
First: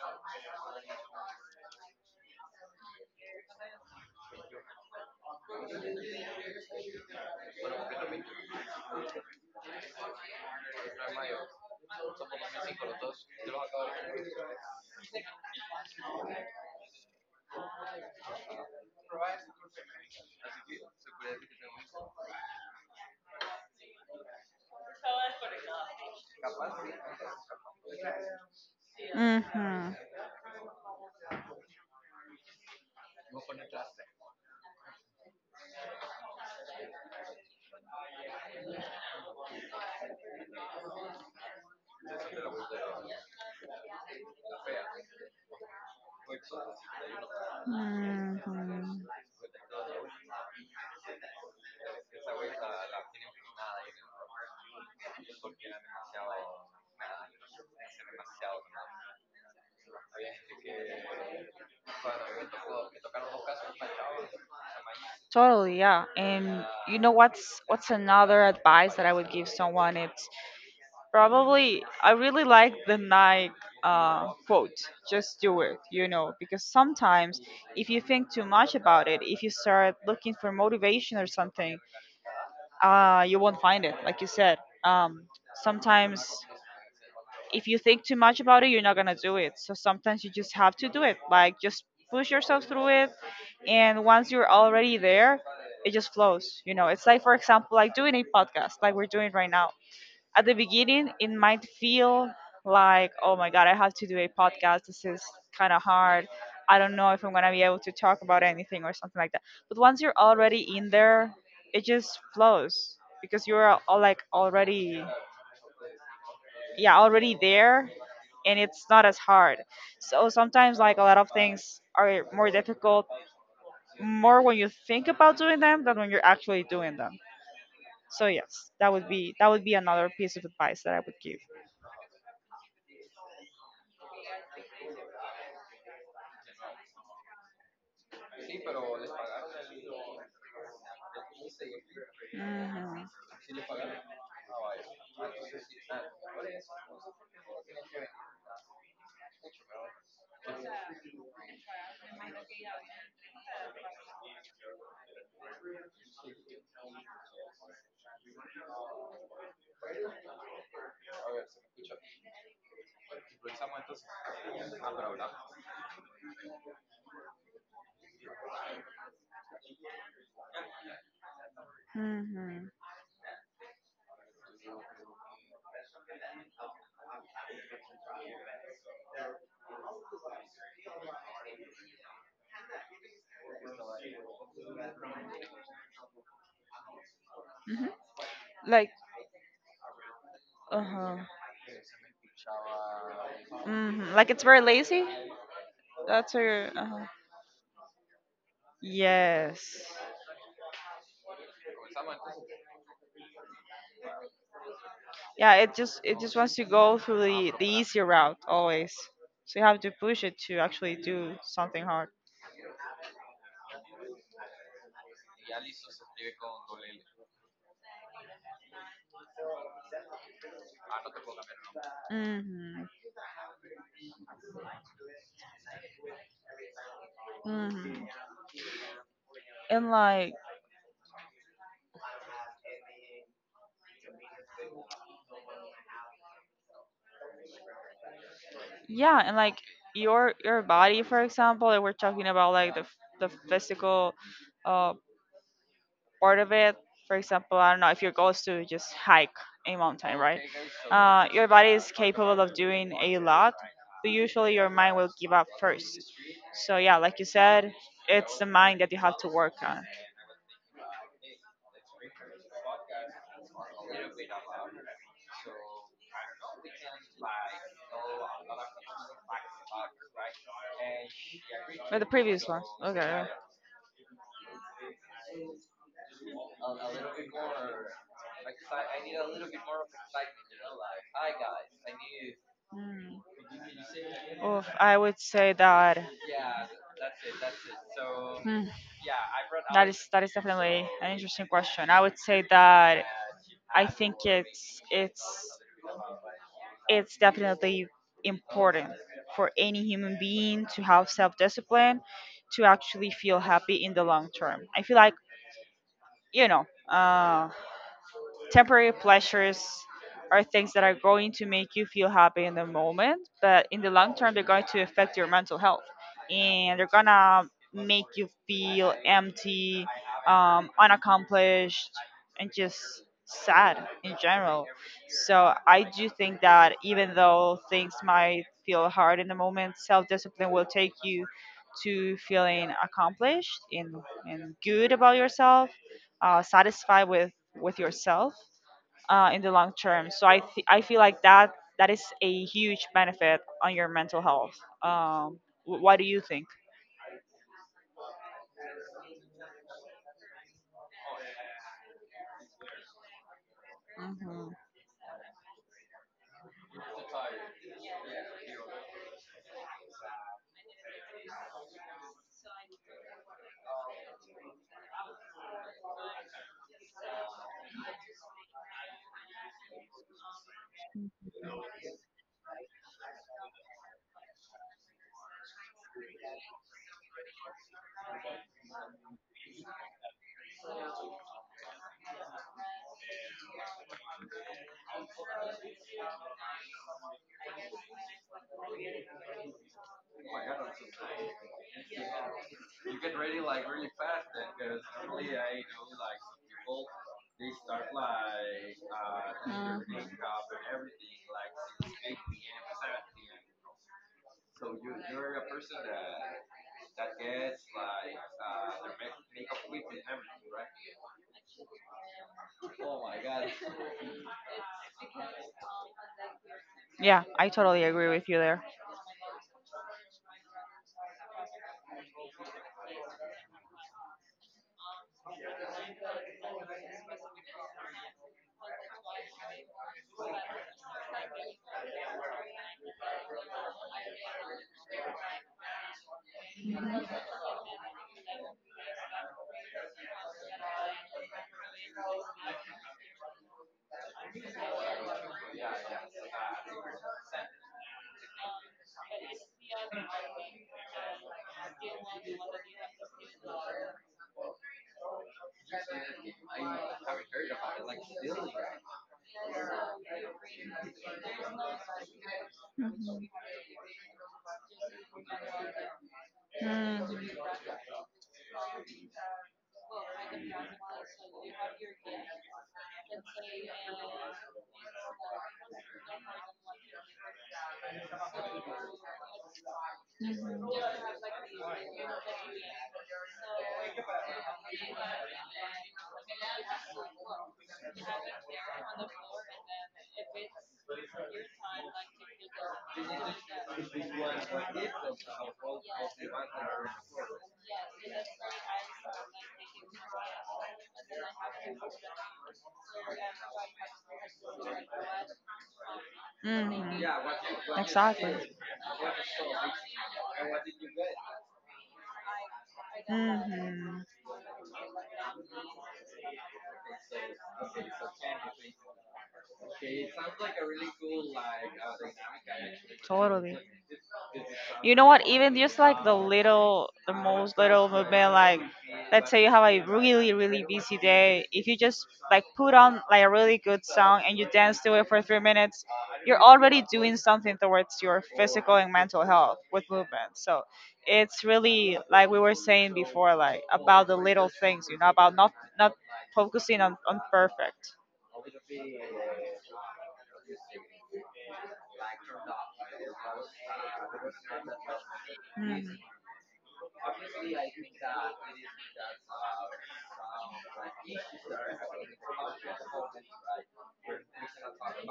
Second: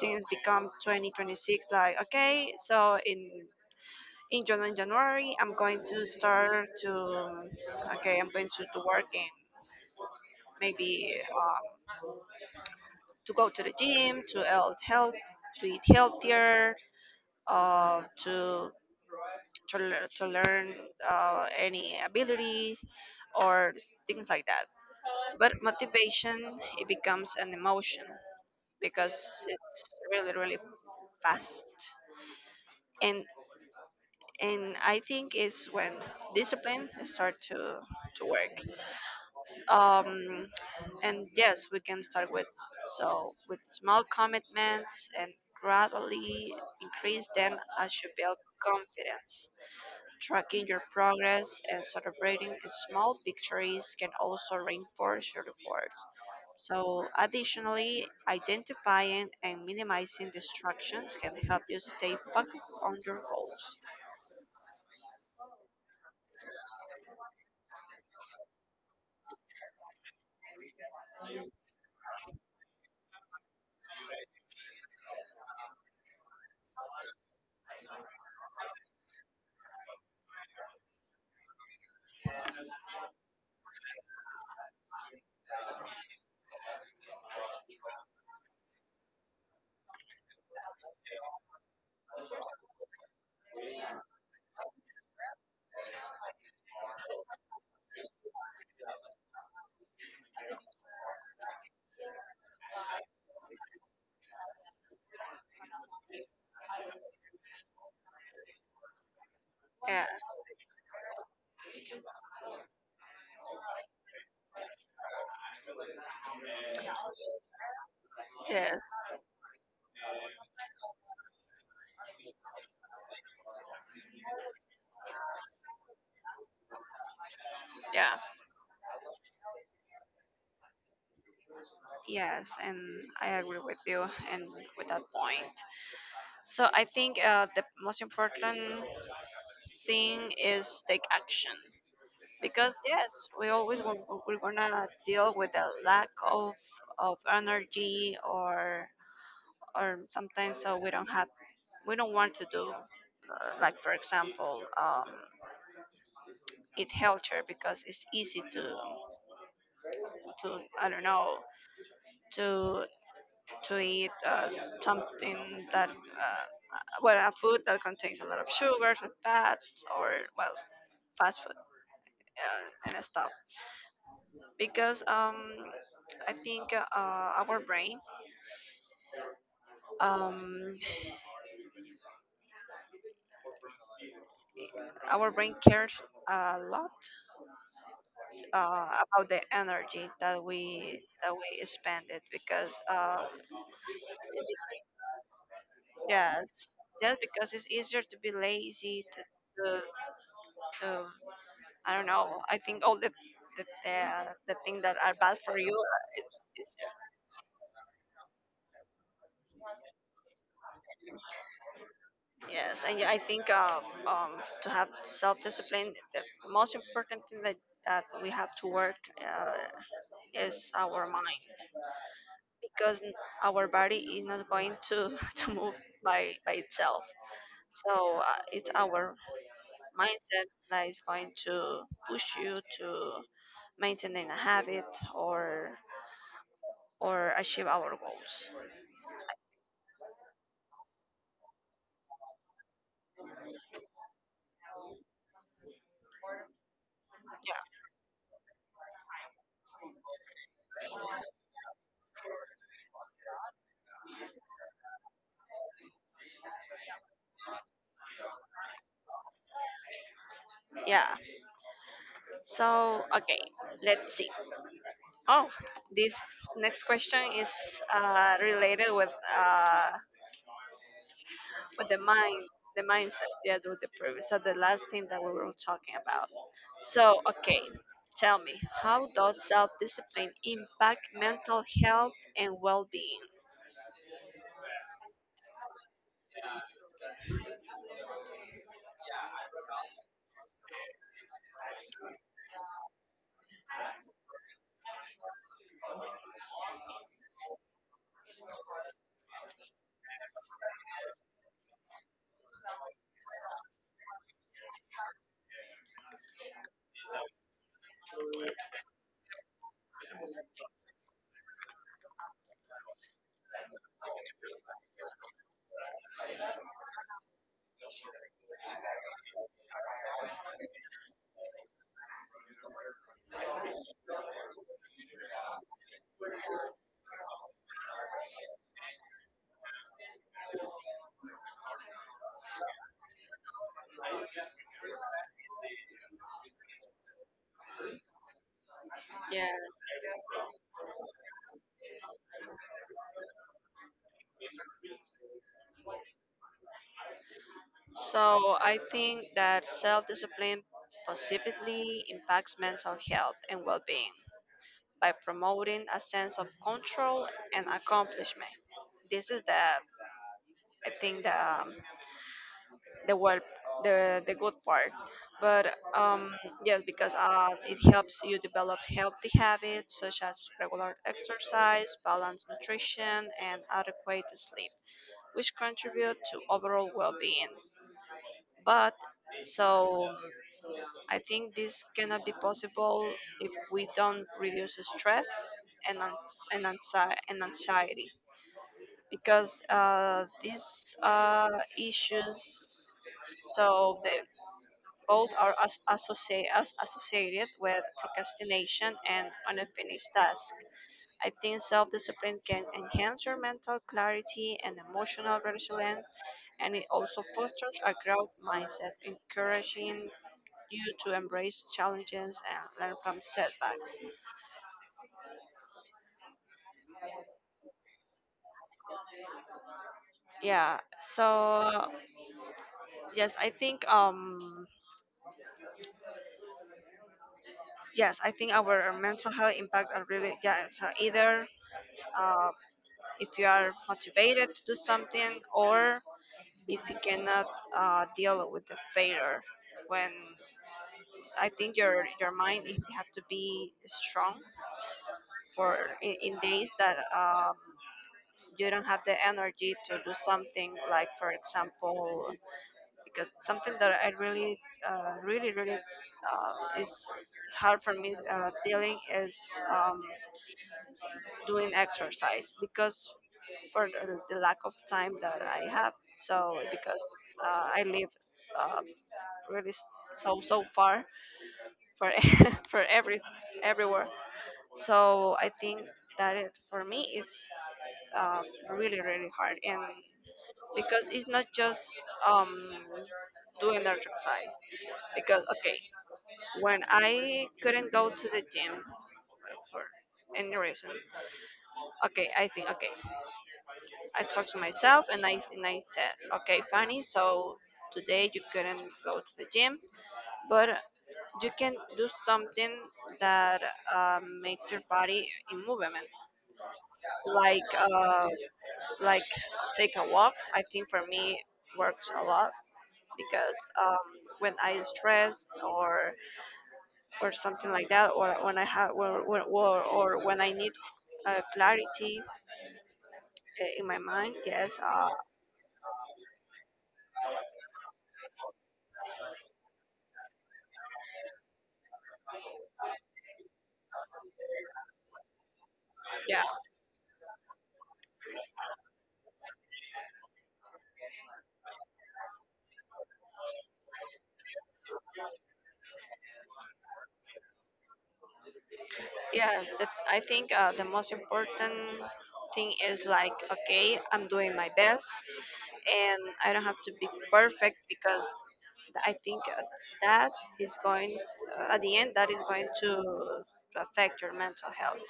Speaker 1: things become 2026. Like, okay, so in january I'm going to start to, okay, I'm going to work in, maybe, to go to the gym to health to eat healthier, uh, to to, to learn, any ability, or things like that. But motivation it becomes an emotion because
Speaker 2: Mhm.
Speaker 1: it's really really fast. and and I think it's when discipline start to work. Um, and yes, we can start with with small commitments and gradually increase them as you build
Speaker 2: Mhm.
Speaker 1: confidence. Tracking your progress and celebrating small victories can also reinforce your effort. So, additionally, identifying and minimizing distractions can help you stay focused on your goals.
Speaker 2: Totally, yeah. And you know what's another advice that I would give someone? It's— probably, I really like the Nike quote, just do it, you know, because sometimes if you think too much about it, if you start looking for motivation or something, you won't find it, like you said. Um, sometimes if you think too much about it, you're not gonna do it. So sometimes you just have to do it, like, just push yourself through it. And once you're already there, it just flows, you know. It's like, for example, like doing a podcast, like we're doing right now. At the beginning it might feel like, oh my god, I have to do a podcast, this is kind of hard, I don't know if I'm going to be able to talk about anything or something like that. But once
Speaker 1: Yeah.
Speaker 2: you're already in there, it just flows because you're al- al- like already— yeah, already there, and
Speaker 1: Yes.
Speaker 2: it's not as hard. So sometimes, like, a lot of things are more difficult more when you think about doing them than when you're actually doing them.
Speaker 1: Yeah.
Speaker 2: So yes, that would be— that would be another piece of advice that I would give.
Speaker 1: Yes, and I agree with you and with that point. So I think, the most important thing is take action because
Speaker 2: Mhm.
Speaker 1: yes, we always gon- we're gonna deal with the lack of energy, or sometimes so we don't have we don't want to do, like, for example, eat healthier because it's easy to, I don't know, to to eat, something that, well, a food that contains a lot of sugars and fats, or, well, fast food
Speaker 2: Mm-hmm.
Speaker 1: and stuff. Because, I think, um, our brain cares a lot
Speaker 2: Hmm. Like,
Speaker 1: about the energy
Speaker 2: uh huh.
Speaker 1: that we spend it. Because,
Speaker 2: Hmm. Like, it's very lazy. That's her.
Speaker 1: yes,
Speaker 2: Uh-huh.
Speaker 1: just because it's easier to be lazy
Speaker 2: Yes.
Speaker 1: to, to, I don't know. I think all the the things that are bad
Speaker 2: Yeah.
Speaker 1: for you.
Speaker 2: It just— it just wants to
Speaker 1: It's,
Speaker 2: go through the easy route always. So you have to push it to actually do something hard.
Speaker 1: yes, and I think to have self discipline, the most important thing that that we have to work is our mind
Speaker 2: Mm-hmm.
Speaker 1: because our body is not going to to move by itself. So,
Speaker 2: Mm-hmm.
Speaker 1: it's our
Speaker 2: And like—
Speaker 1: mindset that is going to push you to maintaining a habit, or or achieve our goals.
Speaker 2: yeah, and like, your body, for example, that we're talking about, like the f- the physical uh part of it. For
Speaker 1: Yeah.
Speaker 2: example, I don't know if your goal is to just hike a mountain, right? Your body is capable of doing a lot, but usually your mind will give up first. So yeah, like you said, it's the mind that you have to work on.
Speaker 1: Yeah. So, okay, let's see. Oh, this next question is, related with, uh, with the
Speaker 2: Or the
Speaker 1: mind,
Speaker 2: previous one.
Speaker 1: the
Speaker 2: Okay.
Speaker 1: mindset. Yeah, with the previous, so the last thing that we were talking about. So, okay, tell me, how does self-discipline impact mental health and well-being?
Speaker 2: Mm. Oof, I would say that. Hmm, that is definitely an interesting question. I would say that I think it's definitely important for any human being to have self-discipline to actually feel happy in the long term. I feel like, you know, temporary pleasures are things that are going to make you feel happy in the moment, but in the long term, they're going to affect your mental health, and they're gonna make you feel empty, unaccomplished, and just sad in general. So I do think that even though things might feel hard in the moment, self discipline will take you to feeling accomplished and good about yourself, satisfied with yourself in
Speaker 1: Yeah.
Speaker 2: the long term. So I th- I feel like that that is a huge benefit on your mental health. Wh- what do you think?
Speaker 1: So I think that self-discipline positively impacts mental health and well-being
Speaker 2: Hmm.
Speaker 1: by promoting a sense of control and accomplishment. This is the I think the, the word the good part. But, yes, because, it helps you develop healthy habits such as regular exercise, balanced nutrition, and adequate sleep, which contribute to overall well-being. But so I think this cannot be possible if we don't reduce stress and, and anxiety. Because, these issues so they both are as associated with procrastination and unfinished tasks. I think self-discipline can enhance your mental clarity and
Speaker 2: Mhm.
Speaker 1: emotional resilience, and it also fosters a growth mindset, encouraging you to embrace challenges and learn from setbacks.
Speaker 2: Yeah, I totally agree with you there.
Speaker 1: Yeah. So yes, I think yes, I think our mental health impact are really yeah. So either, uh, if you are motivated to do something, or if you cannot, deal with the failure, when I think your mind it have to be strong for in days that, you don't have the energy to do something. Like, for example, because something that I really, uh, really really uh, is it's hard for me, dealing is. Um, Doing exercise because
Speaker 2: Mhm.
Speaker 1: for the lack of time that I have. So because,
Speaker 2: Mhm.
Speaker 1: I live, uh, really s- so so far for for every everywhere. So I think that it for me is, uh, really really hard, and because it's not just, um, doing exercise. Because okay, when I couldn't go to the gym for any reason, okay, I think okay. I talked to myself and I said, okay, Fanny, so today you couldn't go to the gym, but you can do something that, makes your body in movement,
Speaker 2: Mm,
Speaker 1: like,
Speaker 2: exactly.
Speaker 1: like take a walk. I think for me works a lot because,
Speaker 2: Hmm.
Speaker 1: um, when I stress or something like that, or when I have or, or when I need, clarity,
Speaker 2: Totally.
Speaker 1: in my mind, yes,
Speaker 2: You know what? Even just like the little, the most little movement, like, let's say you have a really, really busy day. If you just put on like a really good song and you dance to it for 3 minutes, you're
Speaker 1: yeah,
Speaker 2: already doing something towards your physical and mental health with movement. So it's really like we were saying before, like about the little things, about not focusing on perfect.
Speaker 1: yes, that's, I think, the most
Speaker 2: Mhm.
Speaker 1: important thing is like, okay, I'm doing my best and I don't have to be perfect because I think, that is going, at the end, that is going to affect your mental health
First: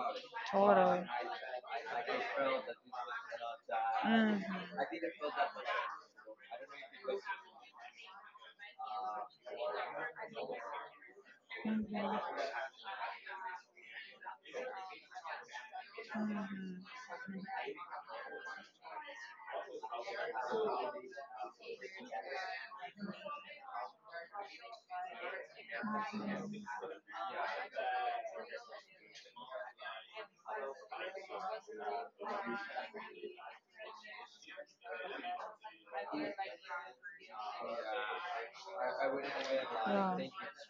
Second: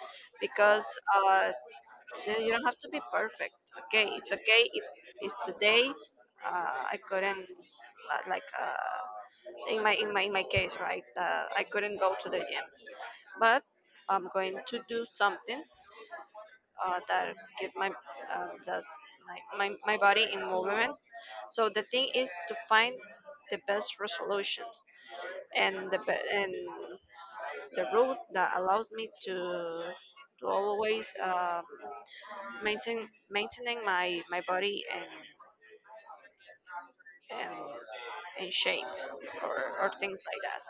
Speaker 1: because,
Speaker 2: Totally.
Speaker 1: uh, so you don't have to be perfect. Okay, it's okay if today, I couldn't, uh, like, uh, in my in my case, right? I
Speaker 2: Mhm, mhm,
Speaker 1: couldn't go to the gym, but I'm going to do something,
Speaker 2: mhm.
Speaker 1: that give my, that like my body in movement. So the thing is to find the best resolution and and the route that allows me to always maintaining my body and in shape , or
Speaker 2: Yeah.
Speaker 1: things like that.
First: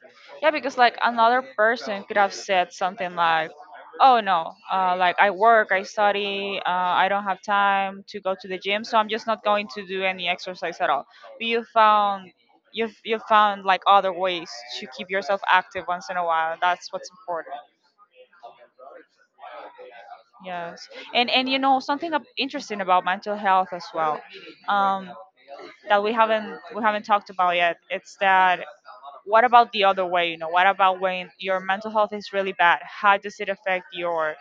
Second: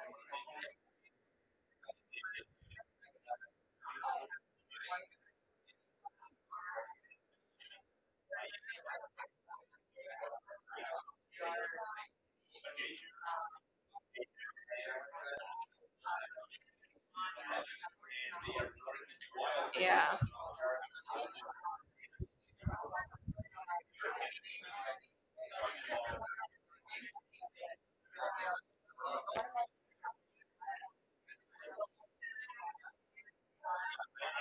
Speaker 2: Yeah, because like another person could have said something like, "Oh no, like I work, I study, I don't have time to go to the gym, so I'm just not going to do any exercise at all." But you found like other ways to keep yourself active once in a while, and that's what's important.
Speaker 1: Yeah,
Speaker 2: Yes, and you know something interesting about mental health as well, um, that we haven't talked about yet. It's that, what about the other way? You know, what about when your mental health is really bad? How does it affect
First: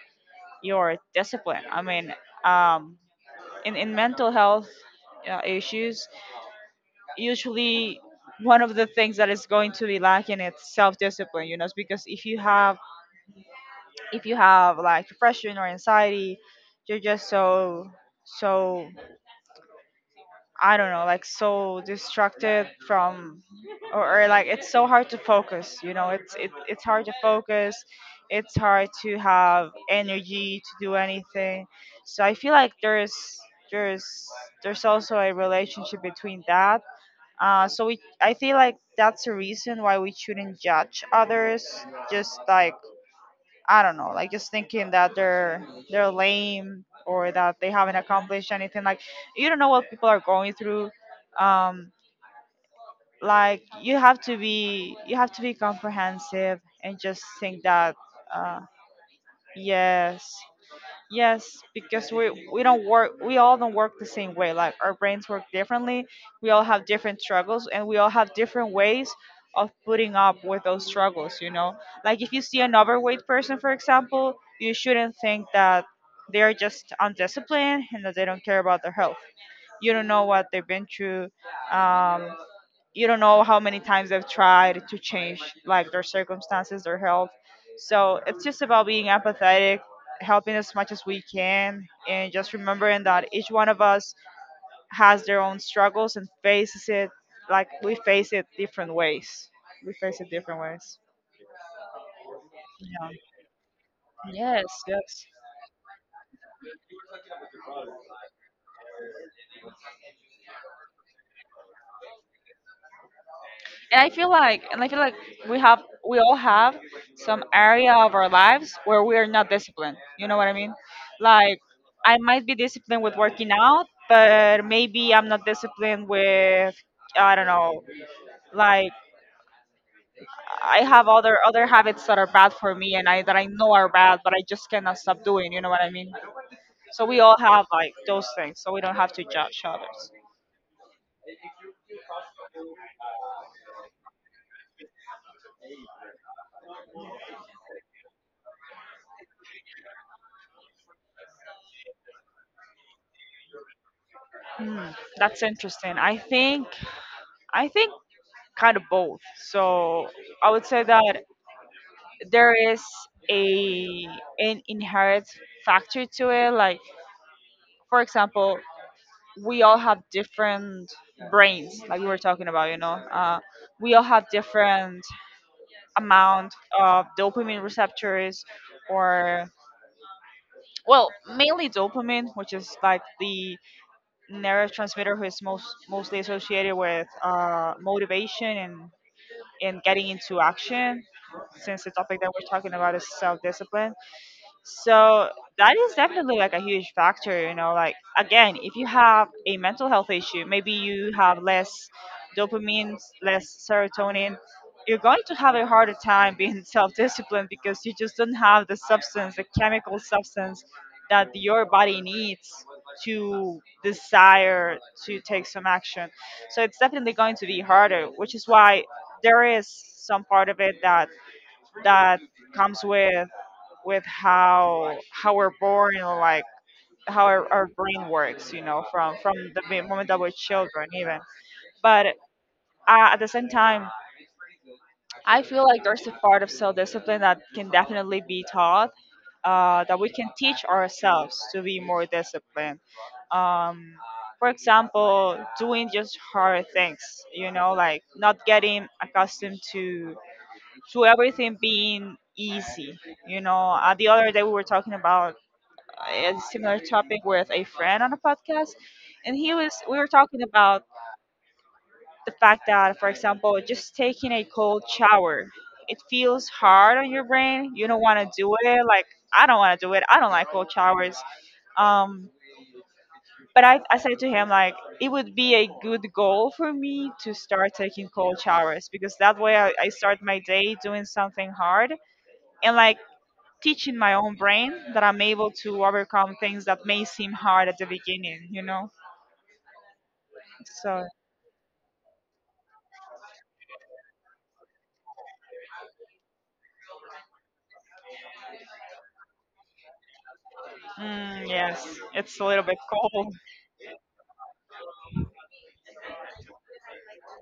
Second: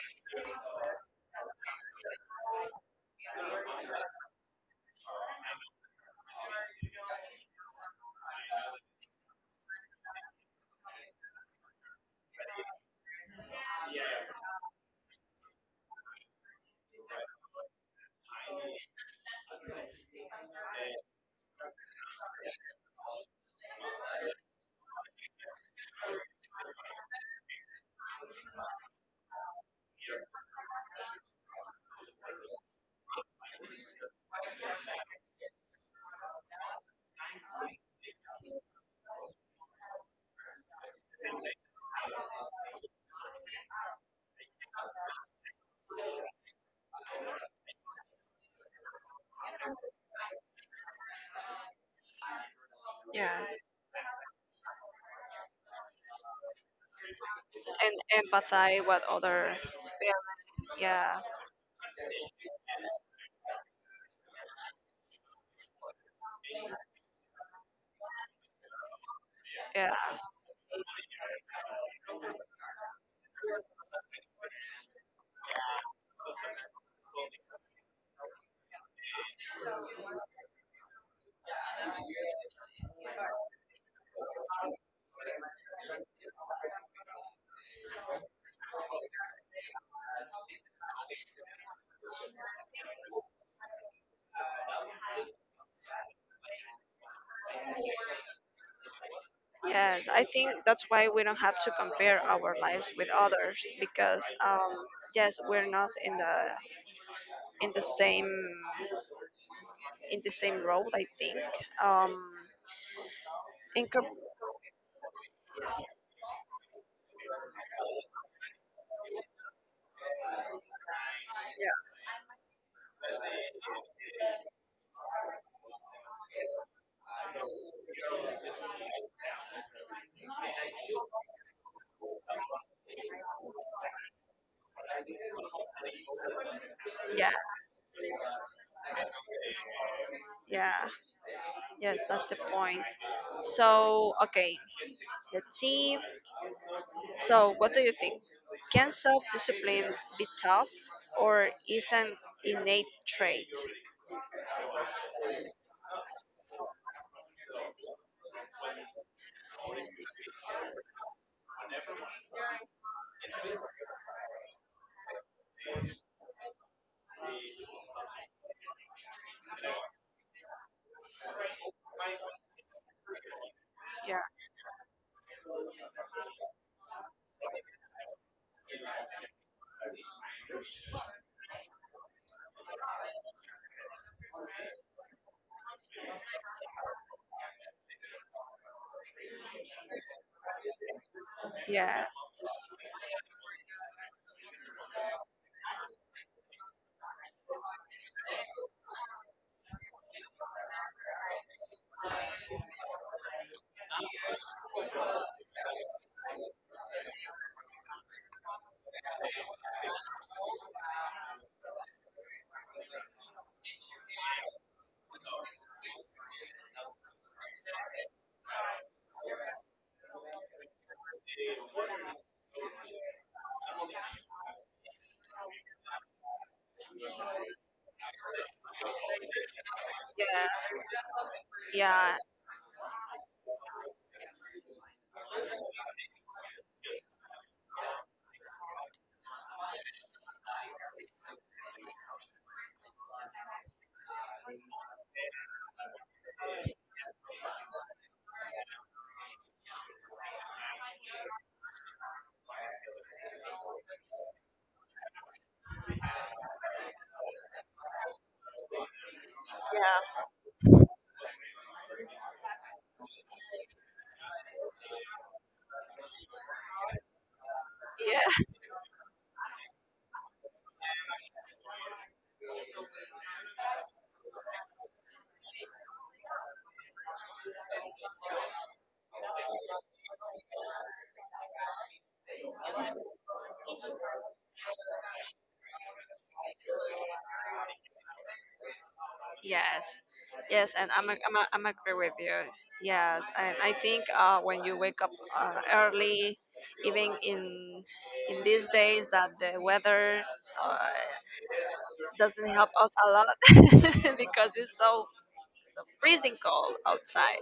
Speaker 2: your discipline? Um in mental health issues, usually one of the things that is going to be lacking is self-discipline. You know, it's because if you have like depression or anxiety, you're just so I don't know, like so distracted from, or like it's so hard to focus. You know, it's hard to focus. It's hard to have energy to do anything. So I feel like there's there's also a relationship between that. So we I feel like that's a reason why we shouldn't judge others. Just like I don't know, like just thinking that they're lame or that they haven't accomplished anything. Like you don't know what people are going through. Um,
Speaker 1: yeah,
Speaker 2: like you have to be comprehensive and just think that
Speaker 1: and
Speaker 2: uh,
Speaker 1: empathize what others
Speaker 2: yes.
Speaker 1: feel. Yeah,
Speaker 2: Yes, because we all don't work the same way. Like our brains work differently. We all have different struggles and we all have different ways of
Speaker 1: yeah.
Speaker 2: putting up with those struggles, you know? Like if you see an overweight person, for example, you shouldn't think that they're just undisciplined and that they don't care about their health. You don't know what they've been through. Um, you don't know how many times they've tried to change like their circumstances, their health. So it's just about being empathetic, helping as much as we can, and just remembering that each one of us has their own struggles and faces it like we face it different ways. We
Speaker 1: Yes,
Speaker 2: face
Speaker 1: I
Speaker 2: it
Speaker 1: think
Speaker 2: different
Speaker 1: that's
Speaker 2: ways.
Speaker 1: why we don't have to compare our lives with
Speaker 2: Yeah.
Speaker 1: others because
Speaker 2: Yes, yes.
Speaker 1: yes, we're not in the same in the same road, I think. Um, in com-
Speaker 2: And I feel like we have we all have some area of our lives where we are not disciplined. You know what I mean? Like
Speaker 1: yeah,
Speaker 2: I might be disciplined with working out, but maybe I'm not disciplined with I don't know. Like I have other habits that are bad for me and I know are bad, but I just cannot stop doing. You know what I mean? So we
Speaker 1: yeah,
Speaker 2: all have like those things, so we don't have to judge others.
Speaker 1: yeah. Yes, that's the point. So, okay, let's see. So what do you think? Can self-discipline be tough, or is an innate trait?
Speaker 2: Hmm, that's interesting. I think kind of both. So I would say that there is a an inherent factor to it. Like, for example, we all have different brains, like we were talking about. You know, we all
Speaker 1: Yeah,
Speaker 2: have different amount of dopamine receptors, or well, mainly dopamine, which is like the neurotransmitter who is mostly associated with motivation and getting into action, since the
Speaker 1: yeah,
Speaker 2: topic that we're talking about is self-discipline. So that is definitely like a huge factor, you know. Like again, if you have a mental health issue, maybe you have less dopamine, less serotonin, you're going to have a harder time being self-disciplined because you just don't have the substance, the chemical substance that your body needs to desire to take some action. So it's definitely going to be harder, which is why there is some part of it that comes with how we're born, or like how our brain works, you know, from the moment that we're
Speaker 1: yeah,
Speaker 2: children even. But
Speaker 1: yeah,
Speaker 2: at the same time, I feel like there's a part of self-discipline that can definitely be taught, that we can teach ourselves to be more disciplined. um, for example, doing just hard things, you know, like not getting accustomed to everything being easy. You know, the other day we were talking about a similar topic with a friend on a podcast, and he was we were talking about the fact that, for example, just taking a cold shower, it feels hard on your brain. You don't want to
Speaker 1: yeah.
Speaker 2: do it. Like I don't want to do it. I don't like cold showers. Um, but I said to him like it would be a good goal for me to start taking cold showers, because that way I start my day doing something hard, and like teaching my own brain that I'm able to overcome things that may seem hard at the beginning, you know?
Speaker 1: Yes, yes, and
Speaker 2: So,
Speaker 1: I'm agree with you. Yes, and I think, when you wake up early, even in these days that the weather uh,
Speaker 2: mm, yes, it's a
Speaker 1: doesn't
Speaker 2: little
Speaker 1: help
Speaker 2: bit
Speaker 1: us a lot,
Speaker 2: cold.
Speaker 1: because it's so freezing cold outside.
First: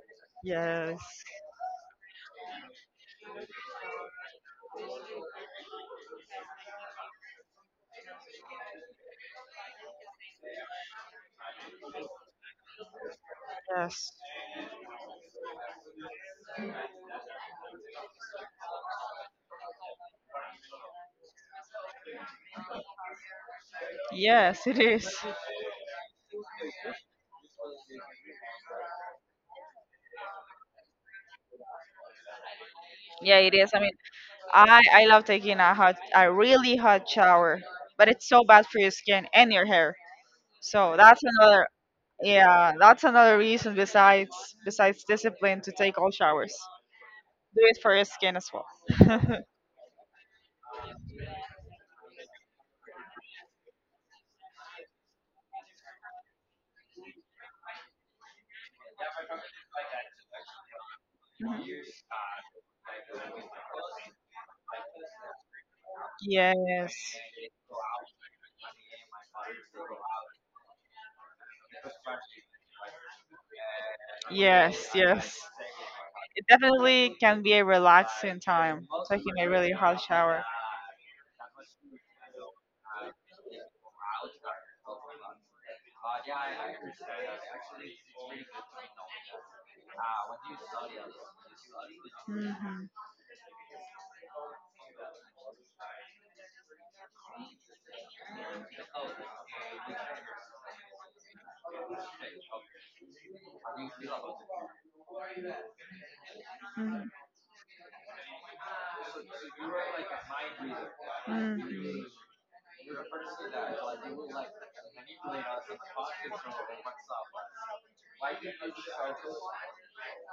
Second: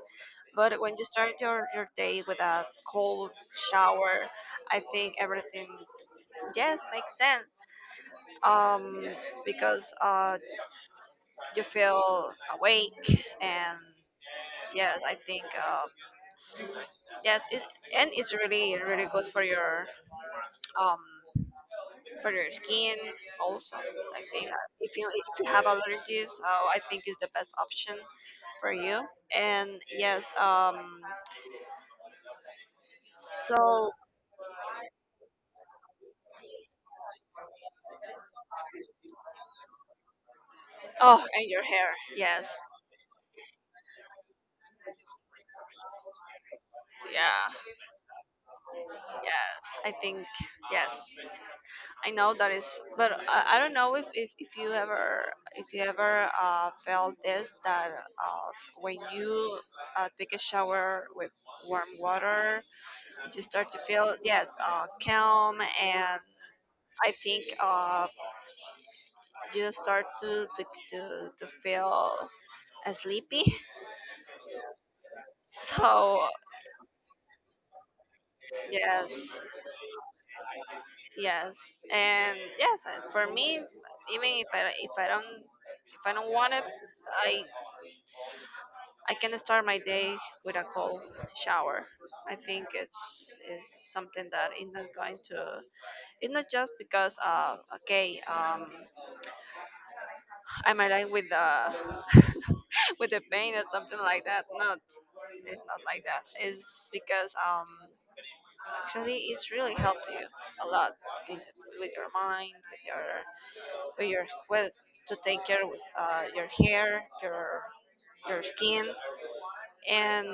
Speaker 1: But when
Speaker 2: Yes,
Speaker 1: you start your day with a cold shower, I think everything, yes, makes sense. Um, because you feel awake and,
Speaker 2: yes,
Speaker 1: yes, I think, yes, it, and it's really really good for um your skin also. I think
Speaker 2: yes, it
Speaker 1: if you
Speaker 2: is.
Speaker 1: if you have allergies, I think it's the best option for you. And yes,
Speaker 2: Yeah, it is. I
Speaker 1: so,
Speaker 2: mean, I love taking a a really hot shower, but it's so bad for your skin and your hair. So
Speaker 1: oh,
Speaker 2: that's
Speaker 1: and your
Speaker 2: another,
Speaker 1: hair. Yes,
Speaker 2: yeah, that's another reason besides, besides discipline to take all showers.
Speaker 1: yeah,
Speaker 2: Do it for your skin as well.
Speaker 1: yes. I think, yes. I know that is, but I don't know if you ever felt this, that uh, when you take a shower with
Speaker 2: Mhm.
Speaker 1: warm water, you start to feel, yes, calm, and
Speaker 2: Yes.
Speaker 1: I think you start to feel sleepy.
Speaker 2: Yes, yes.
Speaker 1: So
Speaker 2: It definitely can be a relaxing time, taking
Speaker 1: yes,
Speaker 2: a really hot shower.
Speaker 1: yes, and yes, for me, even if I don't want it, I I can start my day with a cold shower. I think it's is something that is not going to. It's not just because I'm alive with with the pain or something like that. No, it's not like that. It's
Speaker 2: Mhm.
Speaker 1: because actually it's really helped you a lot, with, with your mind, with your well, to take care of your hair, your skin, and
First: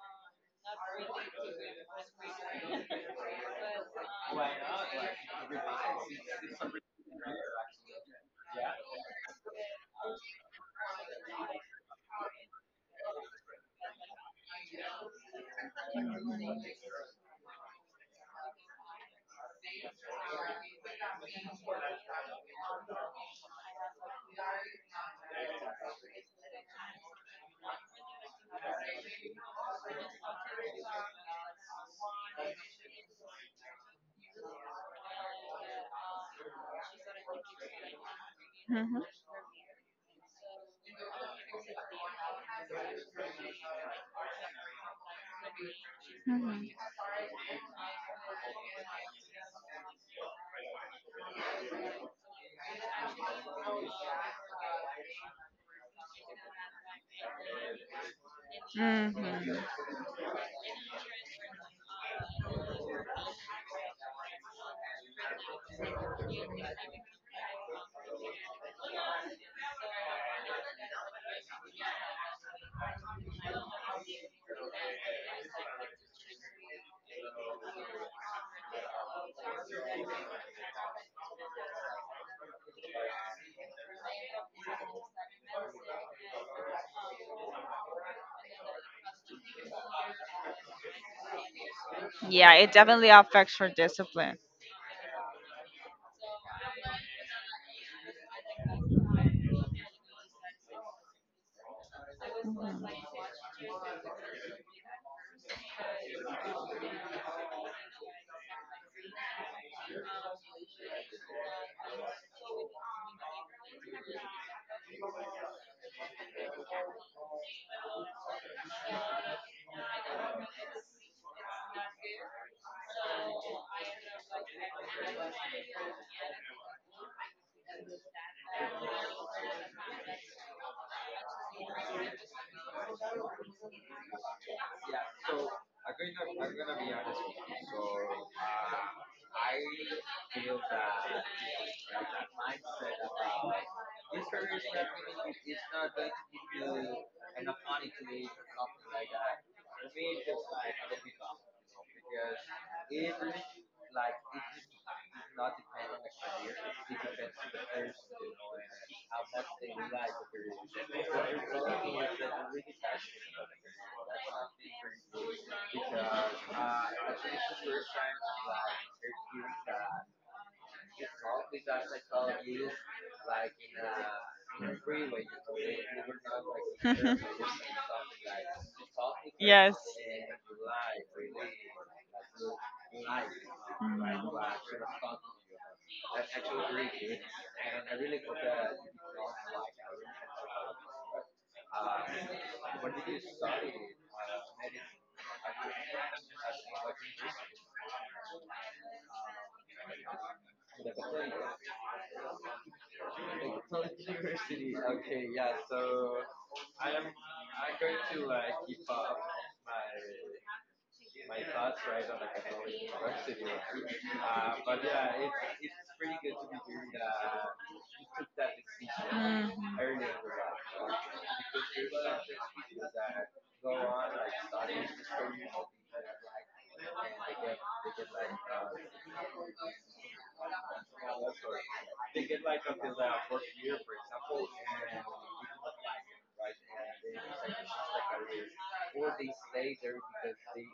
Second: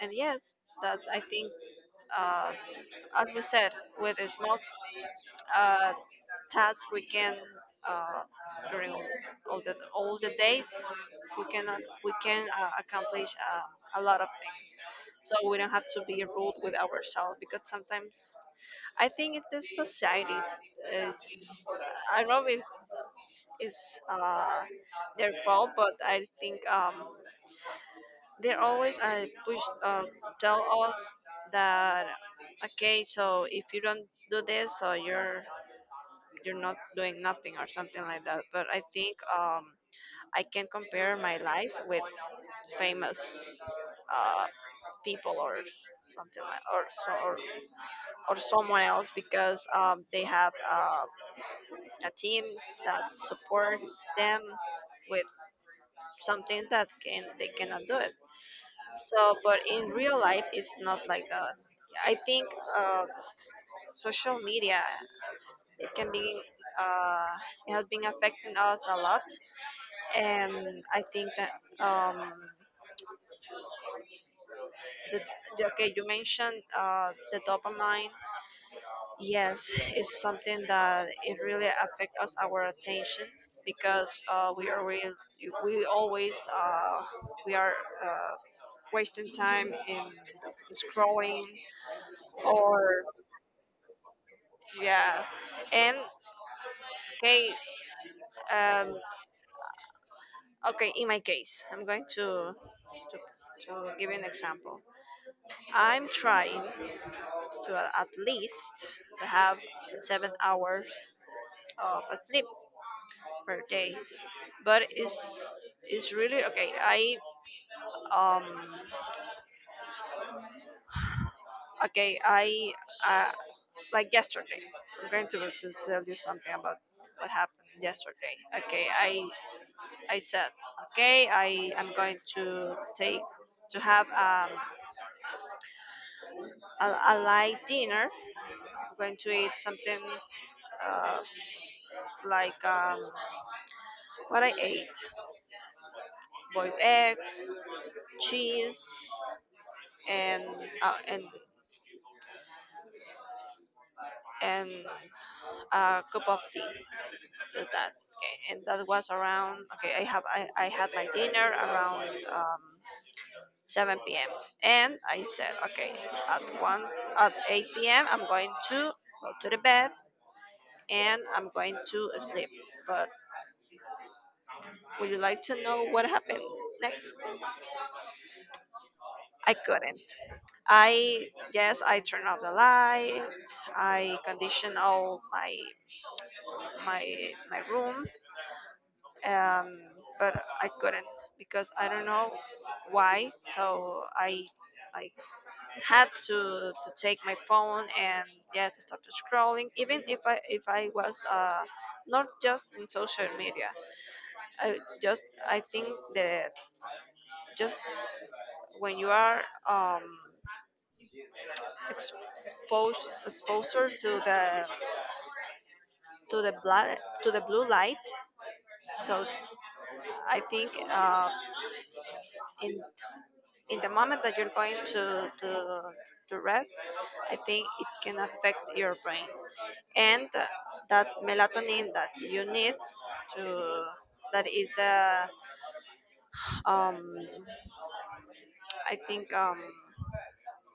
Speaker 1: and yes, that I think, uh, as we said, with a small uh, task we can uh, during all the day we can we can accomplish a lot of things. So we don't have to be rude with ourselves, because sometimes I think it's the society, is, I don't know if it's their fault, but I think they always push, tell us that, okay, so if you don't do this, so you're not doing nothing or something like that. But
Speaker 2: Mm.
Speaker 1: I
Speaker 2: Mhm.
Speaker 1: think I can compare my life with famous uh, people or something like
Speaker 2: Mhm.
Speaker 1: or so, or someone else, because they have a team that support them with something that can they cannot do it. So,
Speaker 2: Mhm.
Speaker 1: but in real life, it's not like that. I think uh, social media, it can be, uh, it has been affecting us a lot, and I think that the, okay, you mentioned the dopamine. Yes, it's something that it really affects us, our attention, because we always we are uh, wasting time in scrolling,
Speaker 2: Yeah, it
Speaker 1: or
Speaker 2: definitely affects your discipline.
Speaker 1: yeah. And, okay, um, okay. In my case, I'm going
Speaker 2: Mhm.
Speaker 1: to to give you an example. I'm trying at least to have 7 hours of a sleep per day, but it's really, okay. I um okay. I uh, like yesterday. I'm going to tell you something about what happened yesterday. Okay, I said, okay, I am going to have a, a light dinner. I'm going to eat something uh, like, what I ate: boiled eggs, cheese, and uh, and and a cup of tea. Just that. Okay, and that was around. Okay, I had my dinner around 7 p.m., and I said, okay, at one at 8 p.m. I'm going to go to the bed and I'm going to sleep. But would you like to know what happened next? I couldn't. I yes, I turned off the light. I conditioned all my room, um, but I couldn't because I don't know why. So I had to take my phone, and, yes, I started scrolling. Even if I was not just in social media. I just, I think, the, just when you are um, exposed exposure to the blood to the blue light, so
Speaker 2: Mm.
Speaker 1: I think, in in the moment that you're going to rest, I think it can affect your brain, and that melatonin that you need to, that is the, um I think,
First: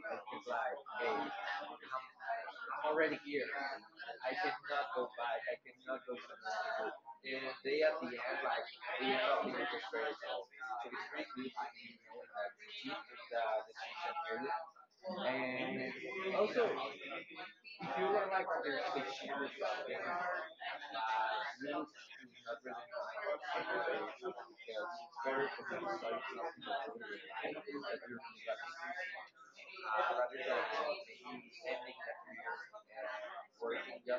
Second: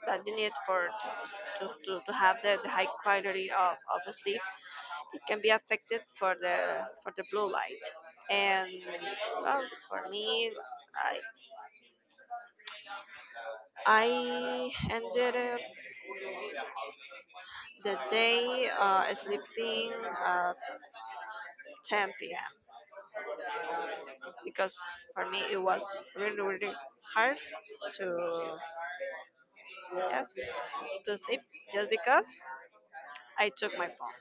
Speaker 1: that you need for to to have the high quality of sleep. It can be affected for the blue light, and, well, for me, i I ended up the day sleeping at 10 p.m, because for me it was really really hard to, yes, to sleep, just because I took my phone.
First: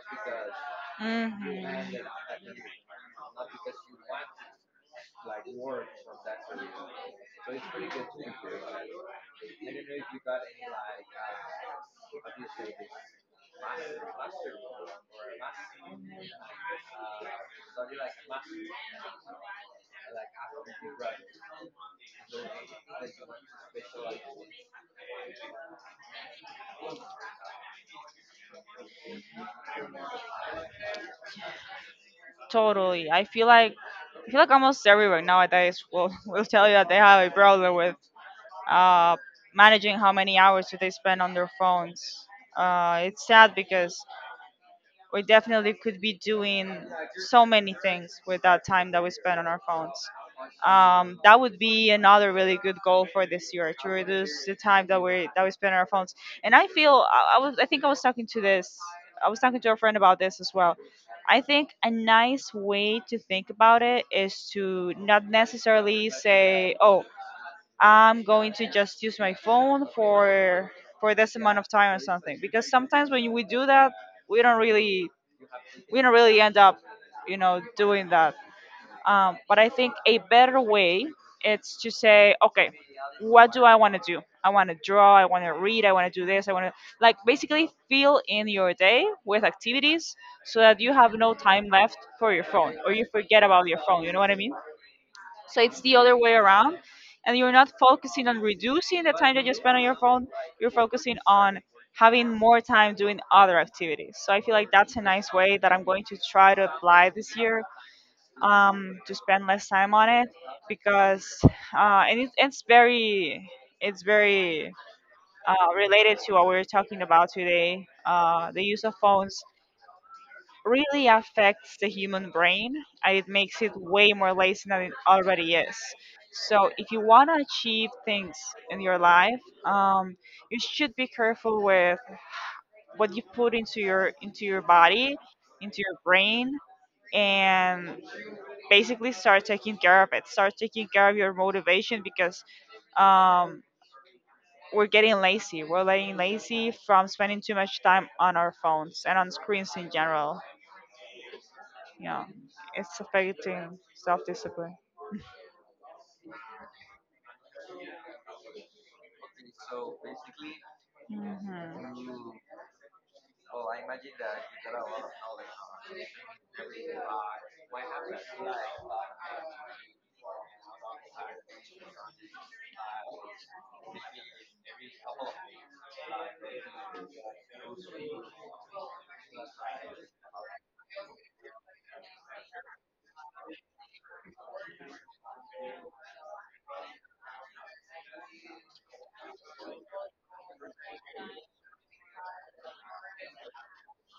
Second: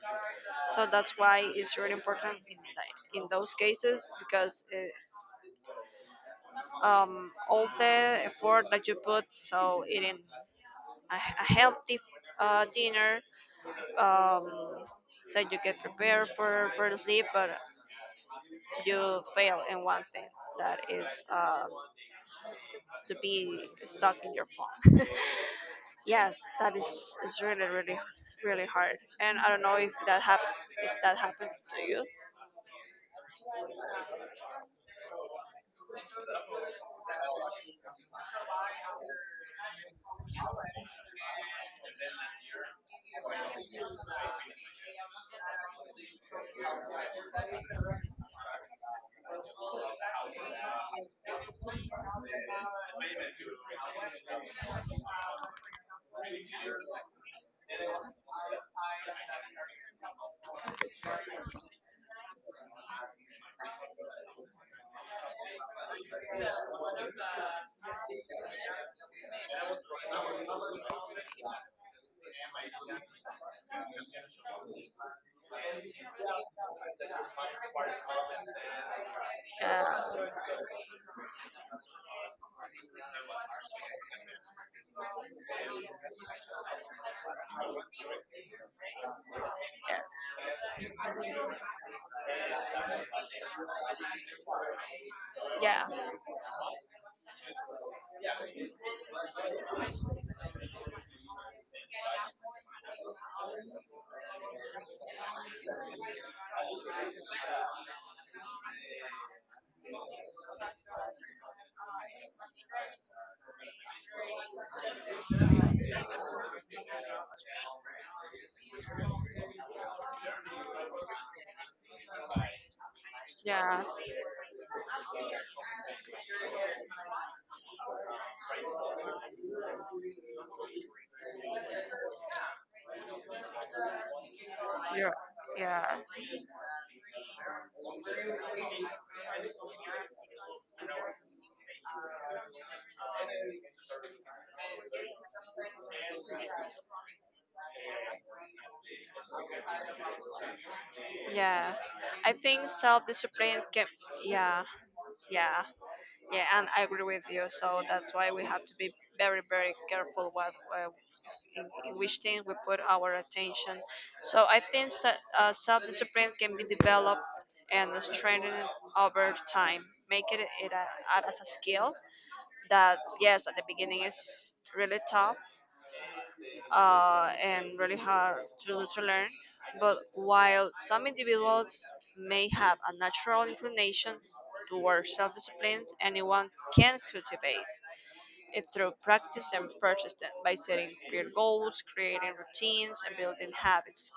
Speaker 1: So that's why it's really
Speaker 2: Mm-hmm.
Speaker 1: important, in those cases, because it, all the effort that you put so it in a healthy dinner, um, that you get prepared for the sleep, but you fail in one thing, that is to be stuck in your phone. Yes, that is really, really, really hard. And I don't know if that happened to you.
Speaker 2: Totally. I feel like almost everyone nowadays will will tell you that they have a problem with uh, managing how many hours do they spend on their phones. It's sad because we definitely could be doing so many things with that time that we spend on our phones. That would be another really good goal for this year, to reduce the time that we spend on our phones. And I feel I think I was talking to this I was talking to a friend about this as well. I think a nice way to think about it is to not necessarily say, oh, I'm going to just use my phone for this amount of time or something, because sometimes when we do that we don't really we don't really end up, you know, doing that. But I think a
Speaker 1: Um,
Speaker 2: better way is to say, okay, what do I want to do? I want to draw. I want to read. I want to do this. I want to like basically fill in your day with activities so that you have no time left for your phone, or you forget about your phone. You know what I mean? So it's
Speaker 1: yeah,
Speaker 2: the other way around. And you're not focusing on reducing the time that you spend on your phone. You're focusing on having more time doing other activities. So I feel like that's a nice way that I'm going to try to apply this year, to spend less time on it, because and it's very related to what we are talking about today. The use of phones really affects the human brain and it makes it
Speaker 1: yeah,
Speaker 2: way more lazy than it already is. So if you want to achieve things in your life, um, you should be careful with what you put into your
Speaker 1: you're,
Speaker 2: body, into
Speaker 1: yeah,
Speaker 2: your brain, and basically start taking care of your motivation. Because um, we're getting lazy from spending too much time on our phones and on screens in general.
Speaker 1: yeah.
Speaker 2: You know,
Speaker 1: I think
Speaker 2: it's
Speaker 1: self discipline
Speaker 2: affecting
Speaker 1: can, yeah,
Speaker 2: self-discipline.
Speaker 1: yeah. Yeah, and I agree with you. So that's why we have to be very, very careful what in, in which things we
Speaker 2: Hmm,
Speaker 1: put our attention. So I think that self-discipline can be developed and strengthened over time. Make as a skill that, yes, at the beginning is really tough, and really hard to learn. But while some individuals may have a natural inclination towards self-discipline, anyone can cultivate it through practice and persistence. By setting clear goals, creating routines, and building habits,